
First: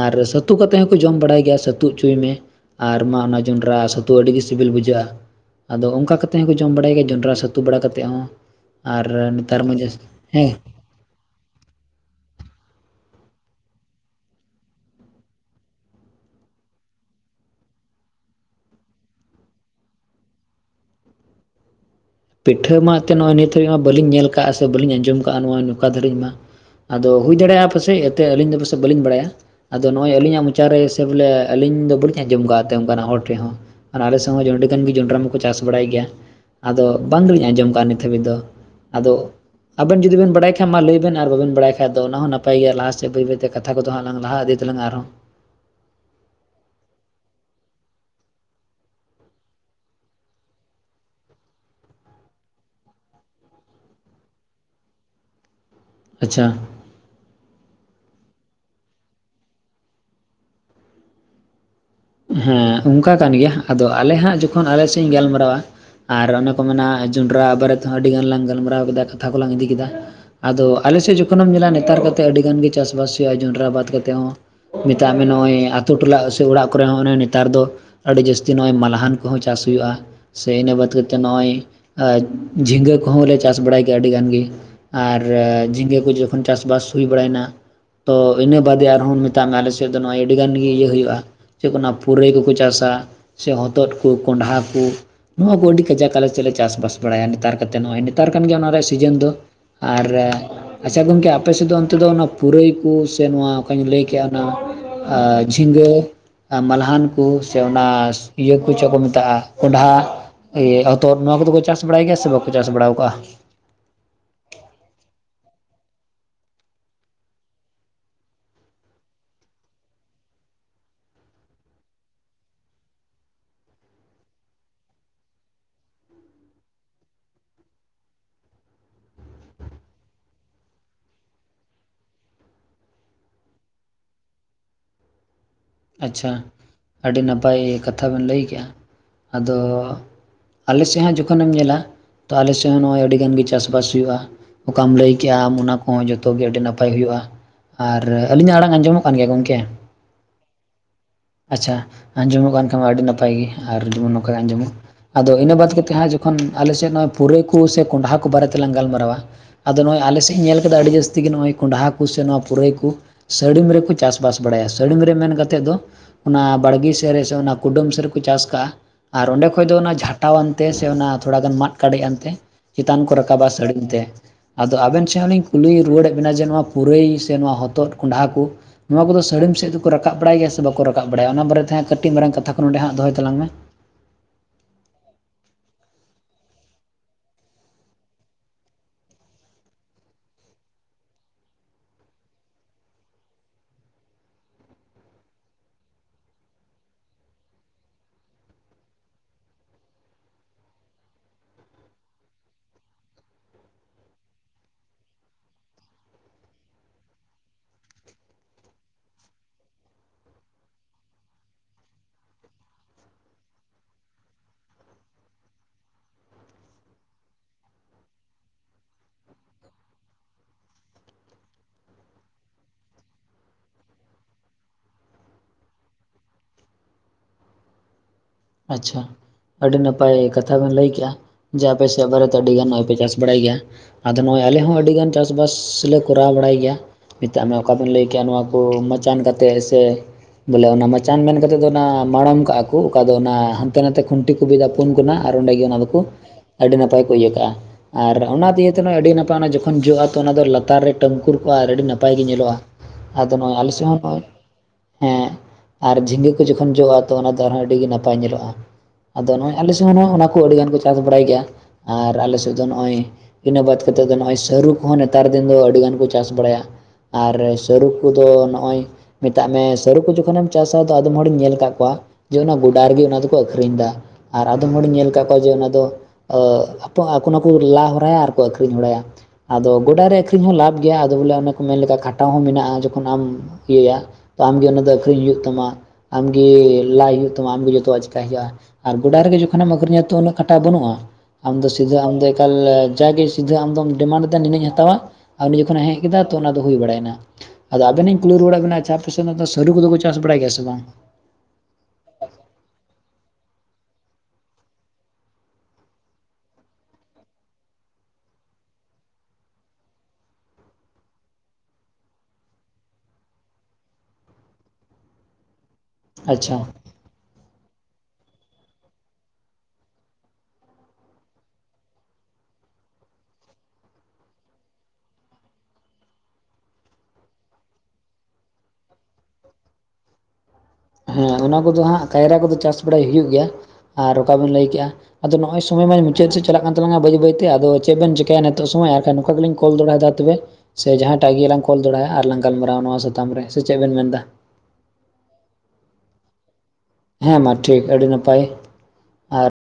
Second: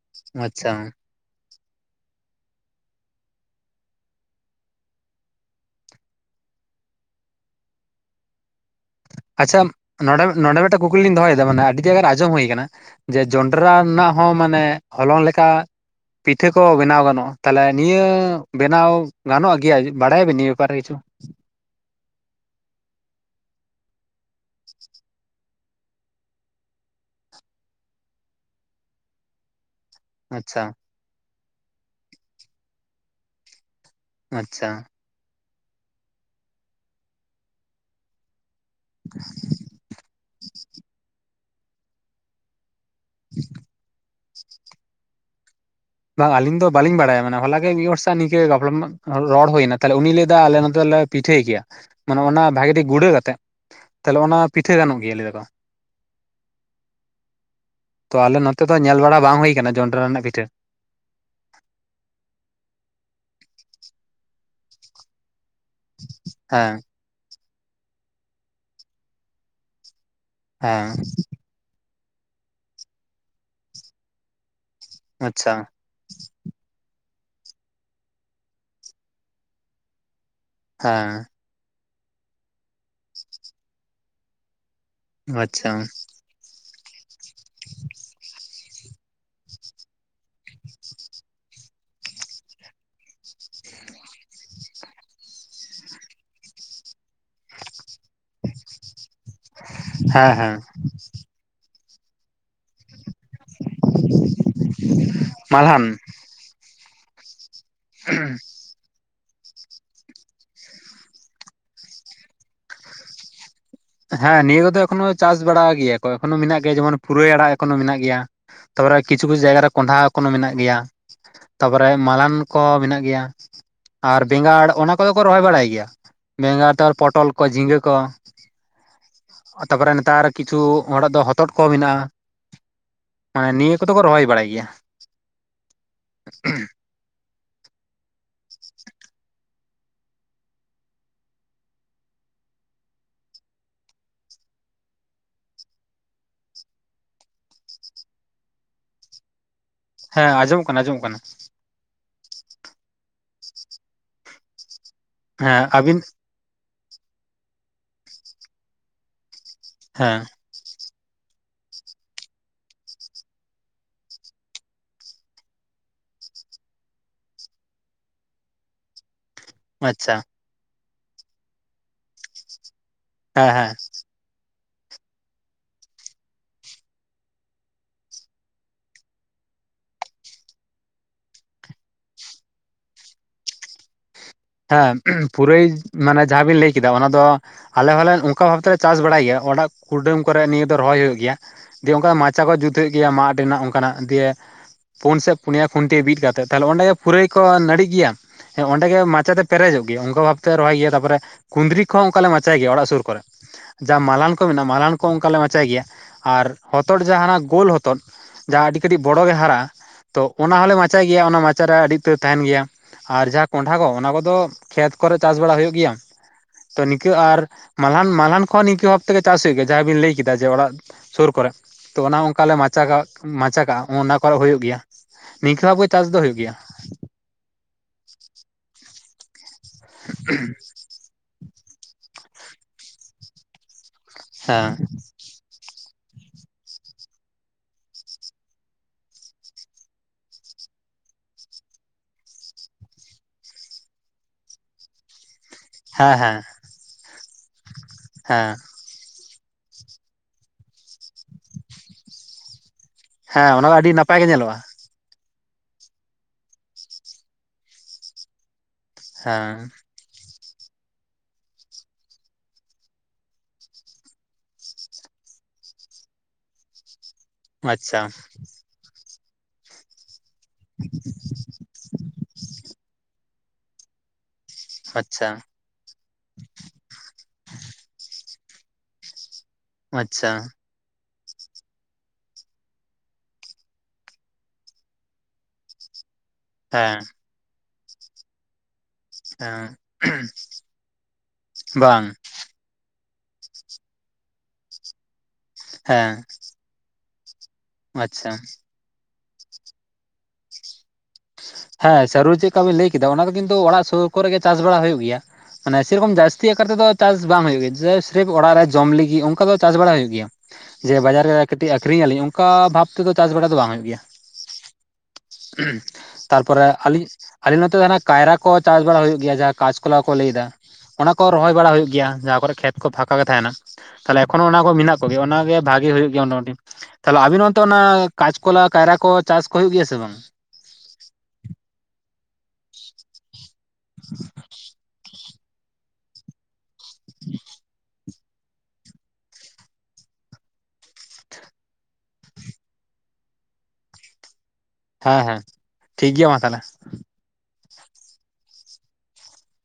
Speaker 1: ᱟᱨ ᱥᱟᱹᱛᱩ
Speaker 2: ᱟᱪᱪᱷᱟ
Speaker 1: ᱠᱟᱛᱮᱜ ᱦᱚᱸᱠᱚ ᱡᱚᱢ ᱵᱟᱲᱟᱭ ᱜᱮᱭᱟ, ᱥᱟᱹᱛ ᱩᱛᱩ ᱚᱪᱚᱭᱢᱮ ᱟᱨ ᱢᱟ ᱚᱱᱟ ᱡᱚᱸᱰᱨᱟ ᱪᱷᱟᱹᱛᱩ ᱟᱹᱰᱤ ᱜᱮ ᱥᱤᱵᱤᱞ ᱵᱩᱡᱷᱟᱹᱜᱼᱟ ᱾ ᱟᱫᱚ ᱚᱱᱠᱟ ᱠᱟᱛᱮ ᱦᱚᱸᱠᱚ ᱡᱚᱢ ᱵᱟᱲᱟᱭ ᱜᱮᱭᱟ ᱡᱚᱸᱰᱨᱟ ᱥᱟᱹᱛᱩ ᱵᱟᱲᱟ ᱠᱟᱛᱮᱫ ᱦᱚᱸ ᱾ ᱟᱨ
Speaker 2: ᱟᱪᱪᱷᱟ
Speaker 1: ᱱᱮᱛᱟᱨ ᱢᱟ ᱡᱟᱥ
Speaker 2: ᱱᱚᱰᱮ
Speaker 1: ᱦᱮᱸ
Speaker 2: ᱱᱚᱰᱮ
Speaker 1: ᱾
Speaker 2: ᱢᱤᱫᱴᱮᱱ ᱠᱩᱠᱞᱤ ᱞᱤᱧ ᱫᱚᱦᱚᱭᱮᱫᱟ ᱢᱟᱱᱮ ᱟᱹᱰᱟ ᱡᱟᱜᱟ ᱨᱮ ᱟᱸᱡᱚᱢ ᱦᱩᱭ ᱟᱠᱟᱱᱟ, ᱡᱮ ᱡᱚᱱᱰᱨᱟ ᱨᱮᱱᱟᱜ ᱦᱚᱸ ᱢᱟᱱᱮ ᱦᱚᱞᱚᱝ ᱞᱮᱠᱟ, ᱯᱤᱴᱷᱟᱹ ᱠᱚ ᱵᱮᱱᱟᱣ ᱜᱟᱱᱚᱜᱼᱟ, ᱛᱟᱦᱚᱞᱮ ᱱᱤᱭᱟᱹ ᱵᱮᱱᱟᱣ ᱜᱟᱱᱚᱜ ᱜᱮᱭᱟ ᱵᱟᱲᱟᱭᱟ ᱵᱮᱱ ᱱᱤᱭᱟᱹ ᱵᱮᱯᱟᱨ ᱨᱮ ᱠᱤᱪᱷᱩ?
Speaker 1: ᱯᱤᱴᱷᱟᱹ ᱢᱟ ᱮᱛᱮᱜ ᱱᱚᱜᱼᱚᱭ ᱱᱤᱛ ᱫᱷᱟᱹᱨᱤᱡ ᱢᱟ ᱵᱟᱞᱤᱧ ᱧᱮᱞ ᱠᱟᱜᱼᱟ ᱥᱮ ᱵᱟᱹᱞᱤᱧ ᱟᱸᱡᱚᱢ ᱠᱟᱜᱼᱟ, ᱱᱚᱣᱟ ᱚᱠᱟ ᱫᱷᱟᱹᱨᱤᱧ ᱢᱟ, ᱟᱫᱚ ᱦᱩᱭ ᱫᱟᱲᱮᱭᱟᱜᱼᱟ ᱯᱟᱥᱮᱡ ᱮᱛᱮ ᱟᱹᱞᱤᱧ ᱫᱚ ᱯᱟᱥᱮᱡ ᱵᱟᱹᱞᱤᱧ ᱵᱟᱲᱟᱭᱟ, ᱟᱫᱚ ᱱᱚᱜᱼᱚᱭ ᱟᱹᱞᱤᱧᱟᱜ
Speaker 2: ᱟᱪᱪᱷᱟ
Speaker 1: ᱢᱚᱪᱟᱨᱮ ᱥᱮ ᱵᱚᱞᱮ ᱟᱹᱞᱤᱧ ᱫᱚ ᱵᱟᱹᱞᱤᱧ ᱟᱸᱡᱚᱢ ᱠᱟᱫ ᱛᱮ ᱚᱱᱠᱟᱱᱟᱜ ᱦᱚᱲ ᱴᱷᱮᱡ ᱦᱚᱸ ᱾ ᱟᱨ ᱟᱞᱮ ᱥᱮᱫ ᱦᱚᱸ ᱡᱚᱸᱰᱤ
Speaker 2: ᱟᱪᱪᱷᱟ
Speaker 1: ᱠᱟᱱ ᱜᱮ ᱡᱚᱸᱰᱨᱟ ᱢᱟᱠᱚ ᱪᱟᱥ ᱵᱟᱲᱟᱭ ᱜᱮᱭᱟ, ᱟᱫᱚ ᱵᱟᱝ ᱞᱤᱧ ᱟᱸᱡᱚᱢ ᱠᱟᱜᱼᱟ ᱱᱤᱛ ᱦᱟᱹᱵᱤᱡ ᱫᱚ ᱾ ᱟᱫᱚ ᱟᱵᱮᱱ ᱡᱩᱫᱤ ᱵᱮᱱ ᱵᱟᱲᱟᱭ ᱠᱷᱟᱡ ᱢᱟ ᱞᱟᱹᱭ ᱵᱮᱱ, ᱟᱨ ᱵᱟᱵᱮᱱ ᱵᱟᱲᱟᱭ ᱠᱷᱟᱡ ᱫᱚ ᱚᱱᱟ ᱦᱚᱸ ᱱᱟᱯᱟᱭ ᱜᱮᱭᱟ ᱞᱟᱥᱮᱫ ᱪᱮᱫ ᱵᱟᱹᱭ ᱵᱟᱹᱭᱛᱮ ᱠᱟᱛᱷᱟ ᱠᱚ ᱫᱚ ᱦᱟᱸᱜ ᱞᱟᱝ ᱞᱟᱦᱟ ᱤᱫ ᱛᱟᱞᱟᱝ ᱟᱨᱦᱚᱸ ᱾
Speaker 2: ᱵᱟᱝ ᱟᱞᱤᱧ ᱫᱚ ᱵᱟᱞᱤᱧ ᱵᱟᱲᱟᱭᱟ ᱢᱮ ᱦᱚᱞᱟ ᱜᱮ ᱢᱤᱫ ᱦᱚᱲ ᱥᱟᱶ ᱱᱤᱠᱟᱹ ᱜᱟᱯᱞᱟ ᱨᱚᱲ ᱦᱩᱭᱱᱟ, ᱛᱟᱦᱚᱞᱮ ᱩᱱᱤ ᱞᱟᱹᱭ ᱮᱟ ᱟᱞᱮ ᱱᱚᱛᱮ ᱫᱚᱞᱮ ᱯᱤᱴᱷᱟᱹᱭ ᱜᱮᱭᱟ ᱢᱟᱱᱮ ᱚᱱᱟ ᱵᱷᱟᱜᱤ ᱴᱷᱤᱠ ᱜᱩᱲᱟᱹ ᱠᱟᱛᱮᱜ, ᱛᱟᱦᱚᱞᱮ ᱚᱱᱟ ᱯᱤᱴᱷᱟᱹ ᱜᱟᱱᱚᱜ ᱜᱮᱭᱟ ᱞᱟᱹᱭᱮᱫᱟᱠᱚ ᱾
Speaker 1: ᱟᱪᱪᱷᱟ ᱾
Speaker 2: ᱛᱚ ᱟᱞᱮ ᱱᱚᱛᱮ ᱫᱚ ᱧᱮᱞ ᱵᱟᱲᱟ ᱵᱟᱝ ᱦᱩᱭ ᱟᱠᱟᱱᱟ ᱡᱚᱸᱰᱨᱟ ᱨᱮᱱᱟᱜ ᱵᱷᱤᱴᱷᱟᱹ ᱾ [inaudible]
Speaker 1: ᱦᱮᱸ ᱚᱱᱠᱟ ᱠᱟᱱ ᱜᱮᱭᱟ ᱟᱫᱚ ᱟᱞᱮ ᱦᱟᱸᱜ ᱡᱚᱠᱷᱚᱱ ᱟᱞᱮ ᱥᱮᱫ ᱤᱧ ᱜᱟᱞᱢᱟᱨᱟᱣᱟ, ᱟᱨ ᱚᱱᱮ ᱠᱚ
Speaker 2: ᱦᱮᱸ
Speaker 1: ᱢᱮᱱᱟ ᱡᱚᱸᱰᱨᱟ ᱵᱟᱨᱮ ᱛᱮᱦᱚᱸ ᱟᱹᱰᱤᱜᱟᱱ ᱞᱟᱝ ᱜᱟᱞᱢᱟᱨᱟᱣ ᱠᱮᱫᱟ ᱠᱟᱛᱷᱟ ᱠᱚᱞᱟᱝ ᱤᱫᱤ ᱠᱮᱫᱟ, ᱟᱫᱚ
Speaker 2: ᱦᱮᱸ
Speaker 1: ᱟᱞᱮᱥᱮᱫ ᱡᱚᱠᱷᱚᱱᱮᱢ ᱧᱮᱞᱟ ᱱᱮᱛᱟᱨ ᱠᱟᱛᱮ ᱟᱹᱰᱤ ᱜᱟᱱ ᱜᱮ ᱪᱟᱥᱵᱟᱥ ᱦᱩᱭᱩᱜᱼᱟ ᱡᱚᱱᱰᱨᱟ ᱵᱟᱫ ᱠᱟᱛᱮᱮᱫ ᱦᱚᱸ ᱾ ᱢᱮᱛᱟᱜ ᱢᱮ ᱱᱚᱜ
Speaker 2: ᱟᱪᱪᱷᱟ
Speaker 1: ᱚᱭ ᱟᱛᱩ ᱴᱚᱞᱟ ᱥᱮ ᱚᱲᱟᱜ ᱠᱚᱨᱮ ᱦᱚᱸ ᱱᱮᱛᱟᱨ ᱫᱚ ᱟᱹᱰᱤ ᱡᱟᱹᱥᱛᱤ ᱱᱚᱜᱼᱚᱭ ᱢᱟᱞᱦᱟᱱ ᱠᱚᱦᱚᱸ ᱪᱟᱥ ᱦᱩᱭᱩᱜᱼᱟ ᱾ ᱥᱮ ᱤᱱᱟᱹ ᱵᱟᱫ ᱠᱟᱛᱮᱫ
Speaker 2: ᱦᱮᱸ
Speaker 1: ᱱᱚᱜᱼᱚᱭ ᱡᱷᱤᱸᱜᱟᱹ ᱠᱚᱦᱚᱸ ᱞᱮ ᱪᱟᱥ ᱵᱟᱲᱟᱭ ᱜᱮᱭᱟ ᱟᱹᱰᱤ ᱜᱟᱱ ᱜᱮ ᱾ ᱟᱨ
Speaker 2: ᱟᱪᱪᱷᱟ
Speaker 1: ᱡᱷᱤᱸᱜᱟᱹ ᱠᱚ ᱡᱚᱠᱷᱚᱱ ᱪᱟᱥᱵᱟᱥ ᱦᱩᱭ ᱵᱟᱲᱟᱭᱮᱱᱟ, ᱛᱚ ᱤᱱᱟᱹ ᱵᱟᱫᱮ ᱟᱨᱚᱱ ᱢᱮᱛᱟᱜ ᱢᱮ ᱟᱞᱮᱥᱮᱫ ᱫᱚ ᱱᱚᱜᱼᱚᱭ ᱟᱹᱰᱤ ᱜᱟᱱ ᱜᱮ ᱤᱭᱟᱹ ᱦᱩᱭᱩᱜᱼᱟ ᱪᱮᱫ ᱚᱱᱟ ᱯᱩᱨᱟᱹᱭ ᱠᱚᱠᱚ ᱪᱟᱥᱟ, ᱥᱮ ᱦᱚᱛᱚᱫ ᱠᱚ ᱠᱚᱸᱰᱷᱟ ᱠᱚ ᱱᱚᱣᱟ ᱠᱚ ᱟᱹᱰᱤ ᱠᱟᱡᱟᱠᱞ ᱛᱮᱫ ᱞᱮ ᱪᱟᱥᱵᱟᱥ ᱵᱟᱲᱟᱭᱟ ᱱᱮᱛᱟᱨ ᱠᱟᱛᱮ ᱱᱚᱜᱼᱚᱭ ᱛᱟᱨ ᱠᱟᱱ ᱜᱮᱭᱟ ᱚᱱᱟ ᱨᱮᱭᱟᱜ ᱥᱤᱡᱮᱱ ᱫᱚ, ᱟᱨ
Speaker 2: ᱦᱮᱸ ᱦᱮᱸ
Speaker 1: ᱟᱪᱪᱷᱟ ᱜᱚᱝᱠᱮ ᱟᱯᱮᱥᱮᱫ ᱫᱚ ᱚᱱᱛᱮ ᱫᱚ ᱚᱱᱟ ᱯᱩᱨᱟᱹᱭ ᱠᱚ ᱥᱮ ᱱᱚᱣᱟ ᱚᱠᱟᱧ ᱞᱟᱹᱭ ᱠᱮᱫ ᱚᱱᱟ
Speaker 2: ᱢᱟᱞᱦᱟᱱ
Speaker 1: ᱡᱷᱤᱸᱜᱟᱹ ᱢᱟᱞᱦᱟᱱ ᱠᱚ ᱥᱮ ᱚᱱᱟ ᱤᱭᱟᱹ ᱼᱼ ᱚᱠᱩ ᱪᱚ ᱠᱚ ᱢᱮᱛᱟᱜᱼᱟ ᱠᱚᱸᱰᱷᱟ ᱤᱭᱟᱹ ᱦᱚᱛᱚᱫ ᱱᱚᱣᱟ ᱠᱚ ᱫᱚ ᱠᱚ ᱪᱟᱥ ᱵᱟᱲᱟᱭ ᱜᱮᱭᱟ ᱥᱮ ᱵᱟᱠᱚ ᱪᱟᱥ ᱵᱟᱲᱟ ᱟᱠᱟᱜᱼᱟ
Speaker 2: ᱦᱮᱸ ᱱᱤᱭᱟᱹ ᱠᱚ ᱫᱚ ᱮᱠᱷᱚᱱᱚ ᱪᱟᱥ ᱵᱟᱲᱟ ᱜᱮᱭᱟ ᱠᱚ ᱮᱠᱷᱚᱱᱚ ᱢᱮᱱᱟᱜ ᱜᱮᱭᱟ ᱡᱮᱢᱚᱱ ᱯᱩᱨᱟᱹᱭ ᱟᱲᱟᱜ ᱮᱠᱷᱚᱱᱳ ᱢᱮᱱᱟᱜ ᱜᱮᱭᱟ᱾ ᱛᱟᱯᱚᱨᱮ ᱠᱤᱪᱷᱩ ᱠᱤᱪᱷᱩ ᱡᱟᱭᱜᱟ ᱨᱮ ᱠᱚᱸᱰᱷᱟ ᱮᱠᱷᱚᱱᱚ ᱢᱮᱱᱟᱜ ᱜᱮᱭᱟ ᱛᱟᱯᱚᱨᱮ ᱢᱟᱞᱟᱱ ᱠᱚ ᱢᱮᱱᱟᱜ ᱜᱮᱭᱟ ᱟᱨ ᱵᱮᱸᱜᱟᱲ ᱚᱱᱟ ᱠᱚ ᱫᱚ ᱠᱚ ᱨᱚᱦᱚᱭ ᱵᱟᱲᱟᱭ ᱜᱮᱭᱟ ᱵᱮᱸᱜᱟᱲ ᱠᱚ ᱯᱚᱴᱚᱞ ᱠᱚ ᱡᱷᱤᱸᱜᱟᱹ ᱠᱚᱼᱼ ᱛᱟᱯᱚᱨᱮ ᱱᱮᱛᱟᱨ ᱠᱤᱪᱷᱩ ᱦᱚᱲᱟᱜ ᱫᱚ ᱦᱚᱛᱚᱫ ᱠᱚ ᱢᱮᱱᱟᱜᱼᱟ ᱢᱟᱱᱮ ᱱᱤᱭᱟᱹ ᱠᱚ ᱫᱚ ᱠᱚ ᱨᱚᱦᱚᱭ ᱵᱟᱲᱟᱭ ᱜᱮᱭᱟ
Speaker 1: ᱟᱪᱪᱷᱟ ᱟᱹᱰᱤ ᱱᱟᱯᱟᱭ ᱠᱟᱛᱷᱟ ᱵᱮᱱ ᱞᱟᱹᱭ ᱠᱮᱜᱼᱟ ᱟᱫᱚᱼᱼ ᱟᱞᱮ ᱥᱮᱫ ᱦᱚᱸ ᱡᱚᱠᱷᱚᱱᱮᱢ ᱧᱮᱞᱟ ᱛᱚ ᱟᱞᱮ ᱥᱮᱫ ᱦᱚᱸ ᱱᱚᱜᱼᱚᱭ ᱟᱹᱰᱤ ᱜᱟᱱ ᱜᱮ ᱪᱟᱥ ᱵᱟᱥ ᱦᱩᱭᱩᱜᱼᱟ ᱚᱠᱟᱢ ᱞᱟᱹᱭ ᱠᱮᱜᱼᱟᱢ ᱚᱱᱟ ᱠᱚ ᱦᱚᱸ ᱡᱚᱛᱚ ᱜᱮ ᱟᱹᱰᱤ ᱱᱟᱯᱟᱭ ᱜᱮ ᱦᱩᱭᱩᱜᱼᱟ ᱟᱨ ᱟᱹᱞᱤᱧᱟᱜ ᱟᱲᱟᱝ ᱟᱸᱡᱚᱢᱚᱜ ᱠᱟᱱ ᱜᱮᱭᱟ ᱜᱚᱝᱠᱮ,
Speaker 2: ᱦᱮᱸ ᱟᱸᱡᱚᱢᱚᱜ ᱠᱟᱱᱟ ᱟᱸᱡᱚᱢᱚᱜ ᱠᱟᱱᱟ
Speaker 1: ᱟᱪᱪᱷᱟ ᱟᱸᱡᱚᱢᱚᱜ ᱠᱟᱱ ᱠᱷᱟᱱ ᱢᱟ ᱟᱹᱰᱤ ᱱᱟᱯᱟᱭ ᱜᱮ ᱟᱨ ᱡᱮᱢᱚᱱ ᱱᱚᱝᱠᱟ ᱟᱸᱡᱚᱢᱚᱜ ᱟᱫᱚ ᱤᱱᱟᱹ ᱵᱟᱫ
Speaker 2: ᱦᱮᱸ
Speaker 1: ᱠᱟᱛᱮᱫ
Speaker 2: ᱟᱹᱵᱤᱱ
Speaker 1: ᱦᱟᱸ [unintelligible] ᱟᱞᱮ ᱥᱮᱫ ᱱᱚᱣᱟ ᱯᱩᱨᱟᱹᱭ ᱠᱚ ᱥᱮ ᱠᱚᱸᱰᱷᱟ ᱠᱚ ᱵᱟᱨᱮ ᱛᱮᱞᱟᱝ ᱜᱟᱞᱢᱟᱨᱟᱣᱟ ᱟᱫᱚ ᱱᱚᱜ ᱚᱭ ᱟᱞᱮ
Speaker 2: ᱦᱮᱸ
Speaker 1: ᱥᱮᱫ ᱤᱧ ᱧᱮᱞ ᱠᱮᱫᱟ ᱟᱹᱰᱤ ᱡᱟᱹᱥᱛᱤ ᱜᱮ ᱱᱚᱜᱼᱚᱭ ᱠᱚᱸᱰᱷᱟ ᱠᱚ ᱥᱮ ᱱᱚᱣᱟ ᱯᱩᱨᱟᱹᱭ ᱠᱚ ᱥᱟᱹᱲᱤᱢ ᱨᱮ ᱠᱚ ᱪᱟᱥ ᱵᱟᱥ ᱵᱟᱲᱟᱭᱟ ᱥᱟᱹᱲᱤᱢ ᱨᱮ ᱢᱮᱱ [unintelligible] ᱛᱮᱫ ᱫᱚ ᱚᱱᱟ ᱵᱟᱲᱜᱮ ᱥᱮᱫ ᱨᱮ ᱥᱮ ᱚᱱᱟ ᱠᱩᱰᱟᱹᱢ ᱥᱮᱫ ᱨᱮ ᱠᱚ ᱪᱟᱥ ᱠᱟᱜᱼᱟ ᱟᱨ ᱚᱸᱰᱮ ᱠᱷᱚᱡ ᱫᱚ ᱚᱱᱟ
Speaker 2: ᱟᱪᱪᱷᱟ
Speaker 1: ᱡᱷᱟᱴᱟᱣ ᱟᱱ ᱛᱮ ᱥᱮ ᱚᱱᱟ ᱛᱷᱚᱲᱟ ᱜᱟᱱ ᱢᱟᱫ ᱠᱟᱰᱮᱡ ᱟᱱᱛᱮᱼᱼ ᱪᱮᱛᱟᱱ ᱠᱚ ᱨᱟᱠᱟᱵᱟ
Speaker 2: ᱦᱮᱸ
Speaker 1: ᱥᱟᱹᱲᱤᱢ ᱛᱮᱼᱼ ᱟᱫᱚ ᱟᱵᱮᱱ ᱥᱮ ᱦᱚᱸ ᱞᱤᱧ ᱠᱩᱞᱤ ᱨᱩᱣᱟᱹᱲ ᱮᱫ ᱵᱮᱱᱟ ᱡᱮ ᱱᱚᱣᱟ ᱯᱩᱨᱟᱹᱭ ᱥᱮ ᱱᱚᱣᱟ ᱦᱚᱛᱚᱫ ᱠᱚᱸᱱᱰᱷᱟ ᱠᱚᱼᱼ ᱱᱚᱣᱟ ᱠᱚ ᱫᱚ ᱥᱟᱹᱲᱤᱢ ᱥᱮᱫ ᱫᱚ ᱠᱚ ᱨᱟᱠᱟᱵ ᱵᱟᱲᱟᱭ ᱜᱮᱭᱟ ᱥᱮ ᱵᱟᱠᱚ ᱨᱟᱠᱟᱵ ᱵᱟᱲᱟᱭᱟ ᱚᱱᱟ ᱵᱟᱨᱮ ᱛᱮ ᱠᱟᱹᱴᱤᱡ ᱢᱟᱨᱟᱝ ᱠᱟᱛᱷᱟ ᱠᱚ ᱱᱚᱰᱮ ᱦᱟᱸᱜ ᱫᱚᱦᱚᱭ ᱛᱟᱞᱟᱝ ᱢᱮ
Speaker 2: ᱦᱮᱸ ᱯᱩᱨᱟᱹᱭ ᱢᱟᱱᱮ ᱡᱟᱦᱟᱸ ᱵᱤᱱ ᱞᱟᱹᱭ ᱠᱮᱫᱟ ᱚᱱᱟ ᱫᱚᱼᱼ ᱟᱞᱮ ᱦᱚᱸᱞᱮ ᱚᱱᱠᱟ ᱵᱷᱟᱵ ᱛᱮᱞᱮ ᱪᱟᱥ ᱵᱟᱲᱟᱭ ᱜᱮᱭᱟ ᱚᱲᱟᱜ ᱠᱩᱰᱟᱹᱢ ᱠᱚ ᱨᱮ ᱱᱤᱭᱟᱹ ᱫᱚ ᱨᱚᱦᱚᱭ ᱦᱩᱭᱩᱜ ᱜᱮᱭᱟ ᱫᱤᱭᱮ ᱚᱱᱠᱟ ᱢᱟᱪᱟ ᱠᱚ ᱡᱩᱛ ᱦᱩᱭᱩᱜ ᱜᱮᱭᱟ ᱢᱟᱫ ᱨᱮᱱᱟᱜ ᱚᱱᱠᱟᱱᱟᱜ ᱫᱤᱭᱮᱼᱼ ᱯᱩᱱ ᱥᱮᱫ ᱯᱩᱱᱭᱟ ᱠᱷᱩᱱᱴᱤ ᱵᱤᱫ ᱠᱟᱛᱮᱫ ᱛᱟᱦᱞᱮ ᱚᱸᱰᱮ ᱯᱩᱨᱟᱹᱭ ᱠᱚ ᱱᱟᱹᱲᱤᱜ ᱜᱮᱭᱟ ᱚᱸᱰᱮ ᱜᱮ ᱢᱟᱪᱟᱼᱼ [unintelligible] ᱯᱮᱨᱮᱡᱚᱜ ᱜᱮᱭᱟ ᱚᱱᱠᱟ ᱵᱷᱟᱛᱮ ᱨᱚᱦᱚᱭ ᱜᱮᱭᱟ ᱛᱟᱯᱚᱨᱮ ᱠᱩᱸᱫᱽᱨᱤ ᱠᱚ ᱦᱚᱸ ᱚᱱᱠᱟ ᱞᱮ ᱢᱟᱪᱟᱭ ᱜᱮᱭᱟ ᱚᱲᱟᱜ ᱥᱩᱨ ᱠᱚ ᱨᱮᱼᱼ ᱡᱟᱦᱟᱸ ᱢᱟᱞᱦᱟᱱ ᱠᱚ ᱢᱮᱱᱟᱜ ᱢᱟᱞᱦᱟᱱ ᱠᱚ ᱚᱱᱠᱟ ᱞᱮ ᱢᱟᱪᱟᱭ ᱜᱮᱭᱟ ᱟᱨ ᱦᱚᱛᱚᱫ ᱡᱟᱦᱟᱱᱟᱜ ᱜᱳᱞ ᱦᱚᱛᱚᱫᱼᱼ ᱡᱟᱦᱟᱸ ᱟᱹᱰᱤ ᱠᱟᱹᱴᱤᱡ ᱵᱚᱲᱚ ᱜᱮ ᱦᱟᱨᱟᱼᱼ ᱛᱚ ᱚᱱᱟ ᱦᱚᱞᱮ ᱢᱟᱪᱟᱭ ᱜᱮᱭᱟ ᱚᱱᱟ ᱢᱟᱪᱟ ᱨᱮ ᱟᱹᱰᱤ ᱩᱛᱟᱹᱨ ᱛᱟᱦᱮᱱ ᱜᱮᱭᱟ ᱟᱨ ᱡᱟᱦᱟᱸ ᱠᱚᱸᱰᱷᱟ ᱠᱚ ᱚᱱᱟ ᱠᱚᱼᱼ ᱛᱚ ᱠᱷᱮᱛ ᱠᱚ ᱨᱮ ᱪᱟᱥ ᱵᱟᱲᱟ ᱦᱩᱭᱩᱜ ᱜᱮᱭᱟ ᱛᱚ ᱱᱤᱝᱠᱟᱹ ᱟᱨ ᱢᱟᱞᱦᱟᱱ ᱢᱟᱞᱦᱟᱱ ᱠᱷᱚᱱ ᱱᱤᱠᱟᱹ ᱵᱷᱟᱵ ᱛᱮ ᱜᱮ ᱪᱟᱥ ᱦᱩᱭᱩᱜ ᱜᱮᱭᱟ ᱡᱟᱦᱟᱸᱭ ᱵᱤᱱ ᱞᱟᱹᱭ ᱠᱮᱫᱟ ᱡᱮ ᱚᱲᱟᱜᱼᱼ ᱥᱩᱨ ᱠᱚ ᱨᱮ ᱛᱚ ᱚᱱᱟ ᱚᱱᱠᱟ ᱞᱮ ᱢᱟᱪᱟ ᱠᱟᱜᱼᱟ ᱢᱟᱪᱟ ᱠᱟᱜᱼᱟ ᱚᱱᱟ ᱠᱚ ᱨᱮ ᱦᱩᱭᱩᱜ ᱜᱮᱭᱟ᱾ ᱱᱤᱝᱠᱟᱹ [unintelligible] ᱪᱟᱥ ᱫᱚ ᱦᱩᱭᱩᱜ ᱜᱮᱭᱟ᱾
Speaker 1: ᱟᱪᱪᱷᱟ ᱟᱹᱰᱤ ᱱᱟᱯᱟᱭ ᱠᱟᱛᱷᱟ ᱵᱮᱱ ᱞᱟᱹᱭ ᱠᱮᱜᱼᱟ᱾ ᱡᱟ ᱟᱯᱮᱥ ᱥᱮᱫ ᱵᱟᱨᱮ ᱛᱮ ᱟᱹᱰᱤ ᱜᱟᱱ ᱱᱚᱜᱚᱭ ᱯᱮ ᱪᱟᱥ ᱵᱟᱲᱟᱭ ᱜᱮᱭᱟ ᱟᱫᱚ ᱱᱚᱜᱚᱭ ᱟᱞᱮ
Speaker 2: ᱦᱮᱸ
Speaker 1: ᱦᱚᱸ ᱟᱹᱰᱤ ᱜᱟᱱ ᱪᱟᱥ᱾ ᱪᱟᱥ ᱵᱟᱥ ᱞᱮ ᱠᱚᱨᱟᱣ ᱵᱟᱲᱟᱭ ᱜᱮᱭᱟ ᱢᱮᱛᱟᱜ ᱢᱮ ᱚᱠᱟ ᱵᱮᱱ ᱞᱟᱹᱭ ᱠᱮᱜᱼᱟ ᱱᱚᱣᱟ ᱠᱚ ᱢᱟᱪᱟᱱ ᱠᱟᱛᱮᱫ ᱥᱮ᱾ ᱵᱚᱞᱮ ᱚᱱᱟ ᱢᱟᱪᱟᱱ ᱢᱮᱱ ᱠᱟᱛᱮ ᱫᱚ ᱚᱱᱟ ᱢᱟᱲᱚᱢ ᱠᱟᱜᱼᱟ ᱠᱚ ᱚᱠᱟ᱾ ᱚᱱᱟ ᱦᱟᱱᱛᱮ ᱱᱟᱛᱮ ᱠᱷᱩᱱᱴᱤ ᱠᱚ ᱵᱤᱫᱟ ᱯᱩᱱ ᱠᱷᱚᱱᱟᱜ ᱟᱨ ᱚᱸᱰᱮ ᱜᱮ ᱚᱱᱟ ᱫᱚ ᱠᱚ
Speaker 2: ᱦᱮᱸ ᱦᱮᱸ
Speaker 1: ᱟᱹᱰᱤ ᱱᱟᱯᱟᱭ ᱠᱚ ᱤᱭᱟᱹ ᱠᱟᱜᱼᱟ᱾ ᱟᱨ ᱚᱱᱟ
Speaker 2: ᱦᱮᱸ
Speaker 1: ᱫᱤᱭᱟᱹ ᱛᱮ ᱟᱹᱰᱤ ᱱᱟᱯᱟᱭ ᱚᱱᱟ ᱡᱚᱠᱷᱚᱱ ᱡᱚᱜᱼᱟ ᱛᱚ ᱚᱱᱟ ᱫᱚ ᱞᱟᱛᱟᱨ ᱨᱮ ᱴᱟᱹᱢᱠᱩᱨ ᱠᱚᱜᱼᱟ ᱟᱨ ᱟᱹᱰᱤ ᱱᱟᱯᱟᱭ ᱜᱮ ᱧᱮᱞᱚᱜᱼᱟ᱾ ᱟᱫᱚ
Speaker 2: ᱦᱮᱸ
Speaker 1: ᱱᱚᱜᱚᱭ
Speaker 2: ᱚᱱᱟ
Speaker 1: ᱟᱞᱮ
Speaker 2: ᱫᱚ
Speaker 1: ᱥᱮᱫ
Speaker 2: ᱟᱹᱰᱤ ᱱᱟᱯᱟᱭ
Speaker 1: ᱦᱚᱸ
Speaker 2: ᱜᱮ ᱧᱮᱞᱚᱜᱼᱟ
Speaker 1: [unintelligible] ᱦᱮᱸ ᱟᱨ ᱡᱷᱤᱸᱜᱟᱹ ᱠᱚ ᱡᱚᱠᱷᱚᱱ ᱡᱚᱜᱼᱟ ᱛᱚ ᱚᱱᱟ ᱫᱚ ᱟᱨ ᱦᱚᱸ ᱟᱹᱰᱤ ᱜᱮ ᱱᱟᱯᱟᱭ ᱧᱮᱞᱚᱜᱼᱟ᱾ ᱟᱫᱚ ᱱᱚᱜ ᱚᱭ
Speaker 2: ᱦᱮᱸ
Speaker 1: ᱟᱞᱮ ᱥᱮᱫ ᱦᱚᱸ ᱚᱱᱟ ᱠᱚ ᱟᱹᱰᱤ ᱜᱟᱱ ᱠᱚ ᱪᱟᱥ ᱵᱟᱲᱟᱭ ᱜᱮᱭᱟ ᱟᱨ ᱟᱞᱮ ᱥᱮᱫ ᱫᱚ ᱱᱚᱜᱼᱚᱭ ᱤᱱᱟᱹ ᱵᱟᱫ ᱠᱟᱛᱮᱫ ᱫᱚ ᱱᱚᱜᱼᱚᱭ ᱥᱟᱹᱨᱩ ᱠᱚ ᱦᱚᱸ ᱱᱮᱛᱟᱨ ᱫᱤᱱ ᱫᱚ ᱟᱹᱰᱤ ᱜᱟᱱ ᱠᱚ ᱪᱟᱥ ᱵᱟᱲᱟᱭᱟ᱾ ᱟᱨ ᱥᱟᱹᱨᱩ
Speaker 2: ᱟᱪᱪᱷᱟ
Speaker 1: ᱠᱚᱫᱚ ᱱᱚᱜᱼᱚᱭ ᱢᱮᱛᱟᱜ ᱢᱮ ᱥᱟᱹᱨᱩ ᱠᱚ ᱡᱚᱠᱷᱚᱱ ᱮᱢ᱾ ᱪᱟᱥ ᱫᱚ ᱟᱫᱚᱢ ᱦᱚᱲᱤᱧ ᱧᱮᱞ ᱟᱠᱟᱫ ᱠᱚᱣᱟ ᱡᱮ ᱚᱱᱟ ᱜᱚᱰᱟ ᱨᱮ ᱜᱮ ᱚᱱᱟ ᱫᱚ ᱠᱚ ᱟᱠᱷᱨᱤᱧ ᱮᱫᱟ᱾ ᱟᱨ ᱟᱫᱚᱢ ᱦᱚᱲᱤᱧ ᱧᱮᱞ ᱟᱠᱟᱫ
Speaker 2: ᱟᱪᱪᱷᱟ
Speaker 1: ᱠᱚᱣᱟ ᱡᱮ ᱚᱱᱟ ᱫᱚ [unintelligible] [unintelligible] ᱦᱚᱨᱟᱭᱟ ᱟᱨ ᱟᱠᱷᱨᱤᱧ ᱦᱚᱨᱟᱭᱟ ᱟᱫᱚ ᱜᱚᱰᱟ ᱨᱮ
Speaker 2: ᱟᱪᱪᱷᱟ
Speaker 1: ᱟᱠᱷᱨᱤᱧ ᱦᱚᱸ [unintelligible] ᱜᱮᱭᱟ ᱟᱫᱚ ᱵᱚᱞᱮ ᱚᱱᱟ ᱠᱚ ᱢᱮᱱ ᱞᱮᱠᱟ ᱠᱷᱟᱴᱟᱣ ᱦᱚᱸ ᱢᱮᱱᱟᱜᱼᱟ ᱡᱚᱠᱷᱚᱱ ᱟᱢ ᱤᱭᱟᱹᱭᱟ᱾ ᱛᱟ ᱟᱢ ᱜᱮ ᱚᱱᱟ ᱫᱚ ᱟᱹᱠᱷᱨᱤᱧ ᱦᱩᱭᱩᱜ ᱛᱟᱢᱟ ᱟᱢ ᱜᱮ
Speaker 2: ᱦᱮᱸ
Speaker 1: ᱞᱟᱭ ᱦᱩᱭᱩᱜ ᱛᱟᱢᱟ ᱟᱢ ᱜᱮ ᱡᱚᱛᱚᱣᱟᱜ ᱪᱤᱠᱟᱭ ᱦᱩᱭᱩᱜᱼᱟ᱾ ᱟᱨ ᱜᱚᱰᱟ ᱨᱮᱜᱮ
Speaker 2: ᱦᱮᱸ
Speaker 1: ᱡᱚᱠᱷᱚᱱᱢ ᱟᱹᱠᱷᱨᱤᱧᱟ ᱛᱚ, ᱩᱱᱟᱹᱜ ᱠᱷᱟᱴᱟᱣ ᱵᱟᱹᱱᱩᱜᱼᱟ᱾ ᱟᱢ ᱫᱚ ᱥᱤᱫᱷᱟᱹ
Speaker 2: ᱵᱟᱝ
Speaker 1: ᱟᱢ ᱫᱚ ᱮᱠᱟᱞ ᱡᱟᱜᱮ ᱥᱤᱫᱷᱟᱹ ᱟᱢᱫᱚᱢ ᱰᱤᱢᱟᱱᱰ ᱮᱫᱟ ᱱᱤᱱᱟᱹᱜ ᱤᱧ ᱦᱟᱛᱟᱣ, ᱟᱨ ᱩᱱᱤ ᱡᱚᱠᱷᱚᱱᱮ ᱦᱮᱸᱜ
Speaker 2: ᱦᱮᱸ
Speaker 1: ᱠᱮᱫᱟ ᱛᱚ ᱚᱱᱟ ᱫᱚ ᱦᱩᱭ ᱵᱟᱲᱟᱭᱱᱟ, ᱟᱫᱚ ᱟᱵᱮᱱᱤᱧ
Speaker 2: ᱟᱪᱪᱷᱟ
Speaker 1: ᱠᱩᱞᱤ ᱨᱩᱣᱟᱹᱲᱮᱜ ᱵᱮᱱᱟ, ᱟᱪᱪᱷᱟ ᱟᱯᱮ ᱥᱮᱱ ᱟᱫᱚ ᱥᱟᱹᱨᱤ ᱠᱚᱫᱚ ᱠᱚ ᱪᱟᱥ ᱵᱟᱲᱟᱭ ᱜᱮᱭᱟ ᱥᱮ ᱵᱟᱝ?
Speaker 2: ᱦᱮᱸ ᱥᱟᱹᱨᱩ ᱪᱮᱫᱠᱟ ᱵᱤᱱ ᱞᱟᱹᱭ ᱠᱮᱫᱟ ᱚᱱᱟ ᱫᱚ ᱠᱤᱱᱛᱩ ᱚᱲᱟᱜ ᱥᱩᱨ ᱠᱚᱨᱮᱜ ᱜᱮ ᱪᱟᱥ ᱵᱟᱲᱟ ᱦᱩᱭᱩᱜ ᱜᱮᱭᱟ᱾ ᱢᱟᱱᱮ ᱥᱮᱨᱚᱠᱚᱢ ᱡᱟᱹᱥᱛᱤ ᱟᱠᱟᱨ ᱛᱮᱫᱚ ᱪᱟᱥ ᱵᱟᱝ ᱦᱳᱭ ᱜᱮᱭᱟ, ᱡᱟᱥ ᱥᱨᱤᱯ ᱚᱲᱟᱜ ᱨᱮ ᱡᱚᱢ ᱞᱟᱹᱜᱤᱫ ᱚᱱᱠᱟ ᱫᱚ ᱪᱟᱥ ᱵᱟᱲᱟ ᱦᱩᱭᱩᱜ ᱜᱮᱭᱟ᱾ ᱡᱮ ᱵᱟᱡᱟᱨ ᱨᱮ ᱠᱟᱹᱴᱤᱡ ᱟᱠᱷᱨᱤᱧ ᱟᱹᱞᱤᱧ ᱚᱱᱠᱟ ᱵᱷᱟᱵ ᱛᱮᱫᱚ ᱪᱟᱥ ᱵᱟᱲᱟ ᱫᱚ ᱵᱟᱝ ᱦᱩᱭᱩᱜ ᱜᱮᱭᱟ᱾
Speaker 1: ᱟᱪᱪᱷᱟ
Speaker 2: ᱛᱟᱨᱯᱚᱨᱮ ᱟᱹᱞᱤᱧ ᱟᱞᱮ ᱱᱚᱛᱮ ᱫᱚ ᱦᱟᱱᱟ ᱠᱟᱭᱨᱟ ᱠᱚ ᱪᱟᱥ ᱵᱟᱲᱟ ᱦᱩᱭᱩᱜ ᱜᱮᱭᱟ ᱡᱟᱦᱟᱸ ᱠᱟᱪ ᱠᱚᱞᱟ ᱠᱚ ᱞᱟᱹᱭᱮᱫᱟ᱾ ᱚᱱᱟ ᱠᱚ ᱨᱚᱦᱚᱭ ᱵᱟᱲᱟ ᱦᱩᱭᱩᱜ ᱜᱮᱭᱟ, ᱡᱟᱦᱟᱸ ᱠᱚᱨᱮ ᱠᱷᱮᱛ ᱠᱚ ᱯᱷᱟᱸᱠᱟ ᱜᱮ ᱛᱟᱦᱮᱸᱱᱟ᱿ ᱛᱟᱦᱚᱞᱮ ᱮᱠᱷᱚᱱᱚ ᱚᱱᱟ ᱠᱚ ᱢᱮᱱᱟᱜ ᱠᱚᱜᱮ, ᱚᱱᱟᱜᱮ ᱵᱷᱟᱜᱤ ᱦᱩᱭᱩᱜ ᱜᱮᱭᱟ ᱢᱚᱴᱟᱢᱚᱴᱤ᱾ ᱛᱟᱦᱞᱮ ᱟᱵᱤᱱ ᱚᱱᱛᱮ ᱚᱱᱟ ᱠᱟᱪ ᱠᱚᱞᱟ ᱠᱟᱭᱨᱟ ᱠᱚ ᱪᱟᱥ ᱠᱚ ᱦᱩᱭᱩᱜ ᱜᱮᱭᱟ ᱥᱮ ᱵᱟᱝᱟ?
Speaker 1: ᱦᱮᱸ ᱚᱱᱟ ᱠᱚᱫᱚ ᱦᱟᱸᱜ ᱠᱟᱭᱨᱟ ᱠᱚᱫᱚ ᱪᱟᱥ ᱵᱟᱲᱟᱭ ᱦᱩᱭᱩᱜ ᱜᱮᱭᱟ, ᱟᱨ ᱚᱠᱟ ᱵᱤᱱ ᱞᱟᱹᱭ ᱠᱮᱫᱼᱟ ᱟᱫᱚ ᱱᱚᱜ-ᱚᱭ ᱥᱚᱢᱚᱭ ᱢᱟ ᱢᱩᱪᱟᱹᱫ ᱥᱮᱫ ᱪᱟᱞᱟᱜ ᱠᱟᱱ ᱛᱟᱞᱟᱝᱟ ᱵᱟᱹᱭ ᱵᱟᱹᱭᱛᱮ ᱟᱫᱚ ᱪᱮᱫ ᱵᱮᱱ ᱪᱮᱠᱟᱭᱟ ᱱᱮ ᱛᱚᱜ ᱥᱚᱢᱚᱭ ᱟᱨᱠᱷᱟᱱ ᱱᱚᱠᱟ ᱜᱮᱞᱤᱧ ᱠᱚᱞ ᱫᱚᱲᱦᱟᱭᱮᱫᱟ ᱛᱚᱵᱮ. ᱥᱮ ᱡᱟᱦᱟᱸᱭ ᱴᱟᱜ ᱜᱤ ᱞᱟᱝ ᱠᱚᱞ ᱫᱚᱲᱦᱟᱭᱟ ᱟᱨ ᱞᱟᱝ ᱜᱟᱞᱢᱟᱨᱟᱣᱟ ᱱᱚᱣᱟ ᱥᱟᱛᱟᱢ ᱨᱮ, ᱥᱮ ᱪᱮᱫ ᱵᱮᱱ ᱢᱮᱱ ᱮᱫᱟ?
Speaker 2: ᱦᱮᱸ ᱦᱮᱸ, ᱴᱷᱤᱠ ᱜᱮᱭᱟ ᱢᱟ ᱛᱟᱦᱚᱞᱮ᱾
Speaker 1: ᱦᱮᱸ ᱢᱟ ᱴᱷᱤᱠ ᱟᱹᱰᱤ ᱱᱟᱯᱟᱭ᱾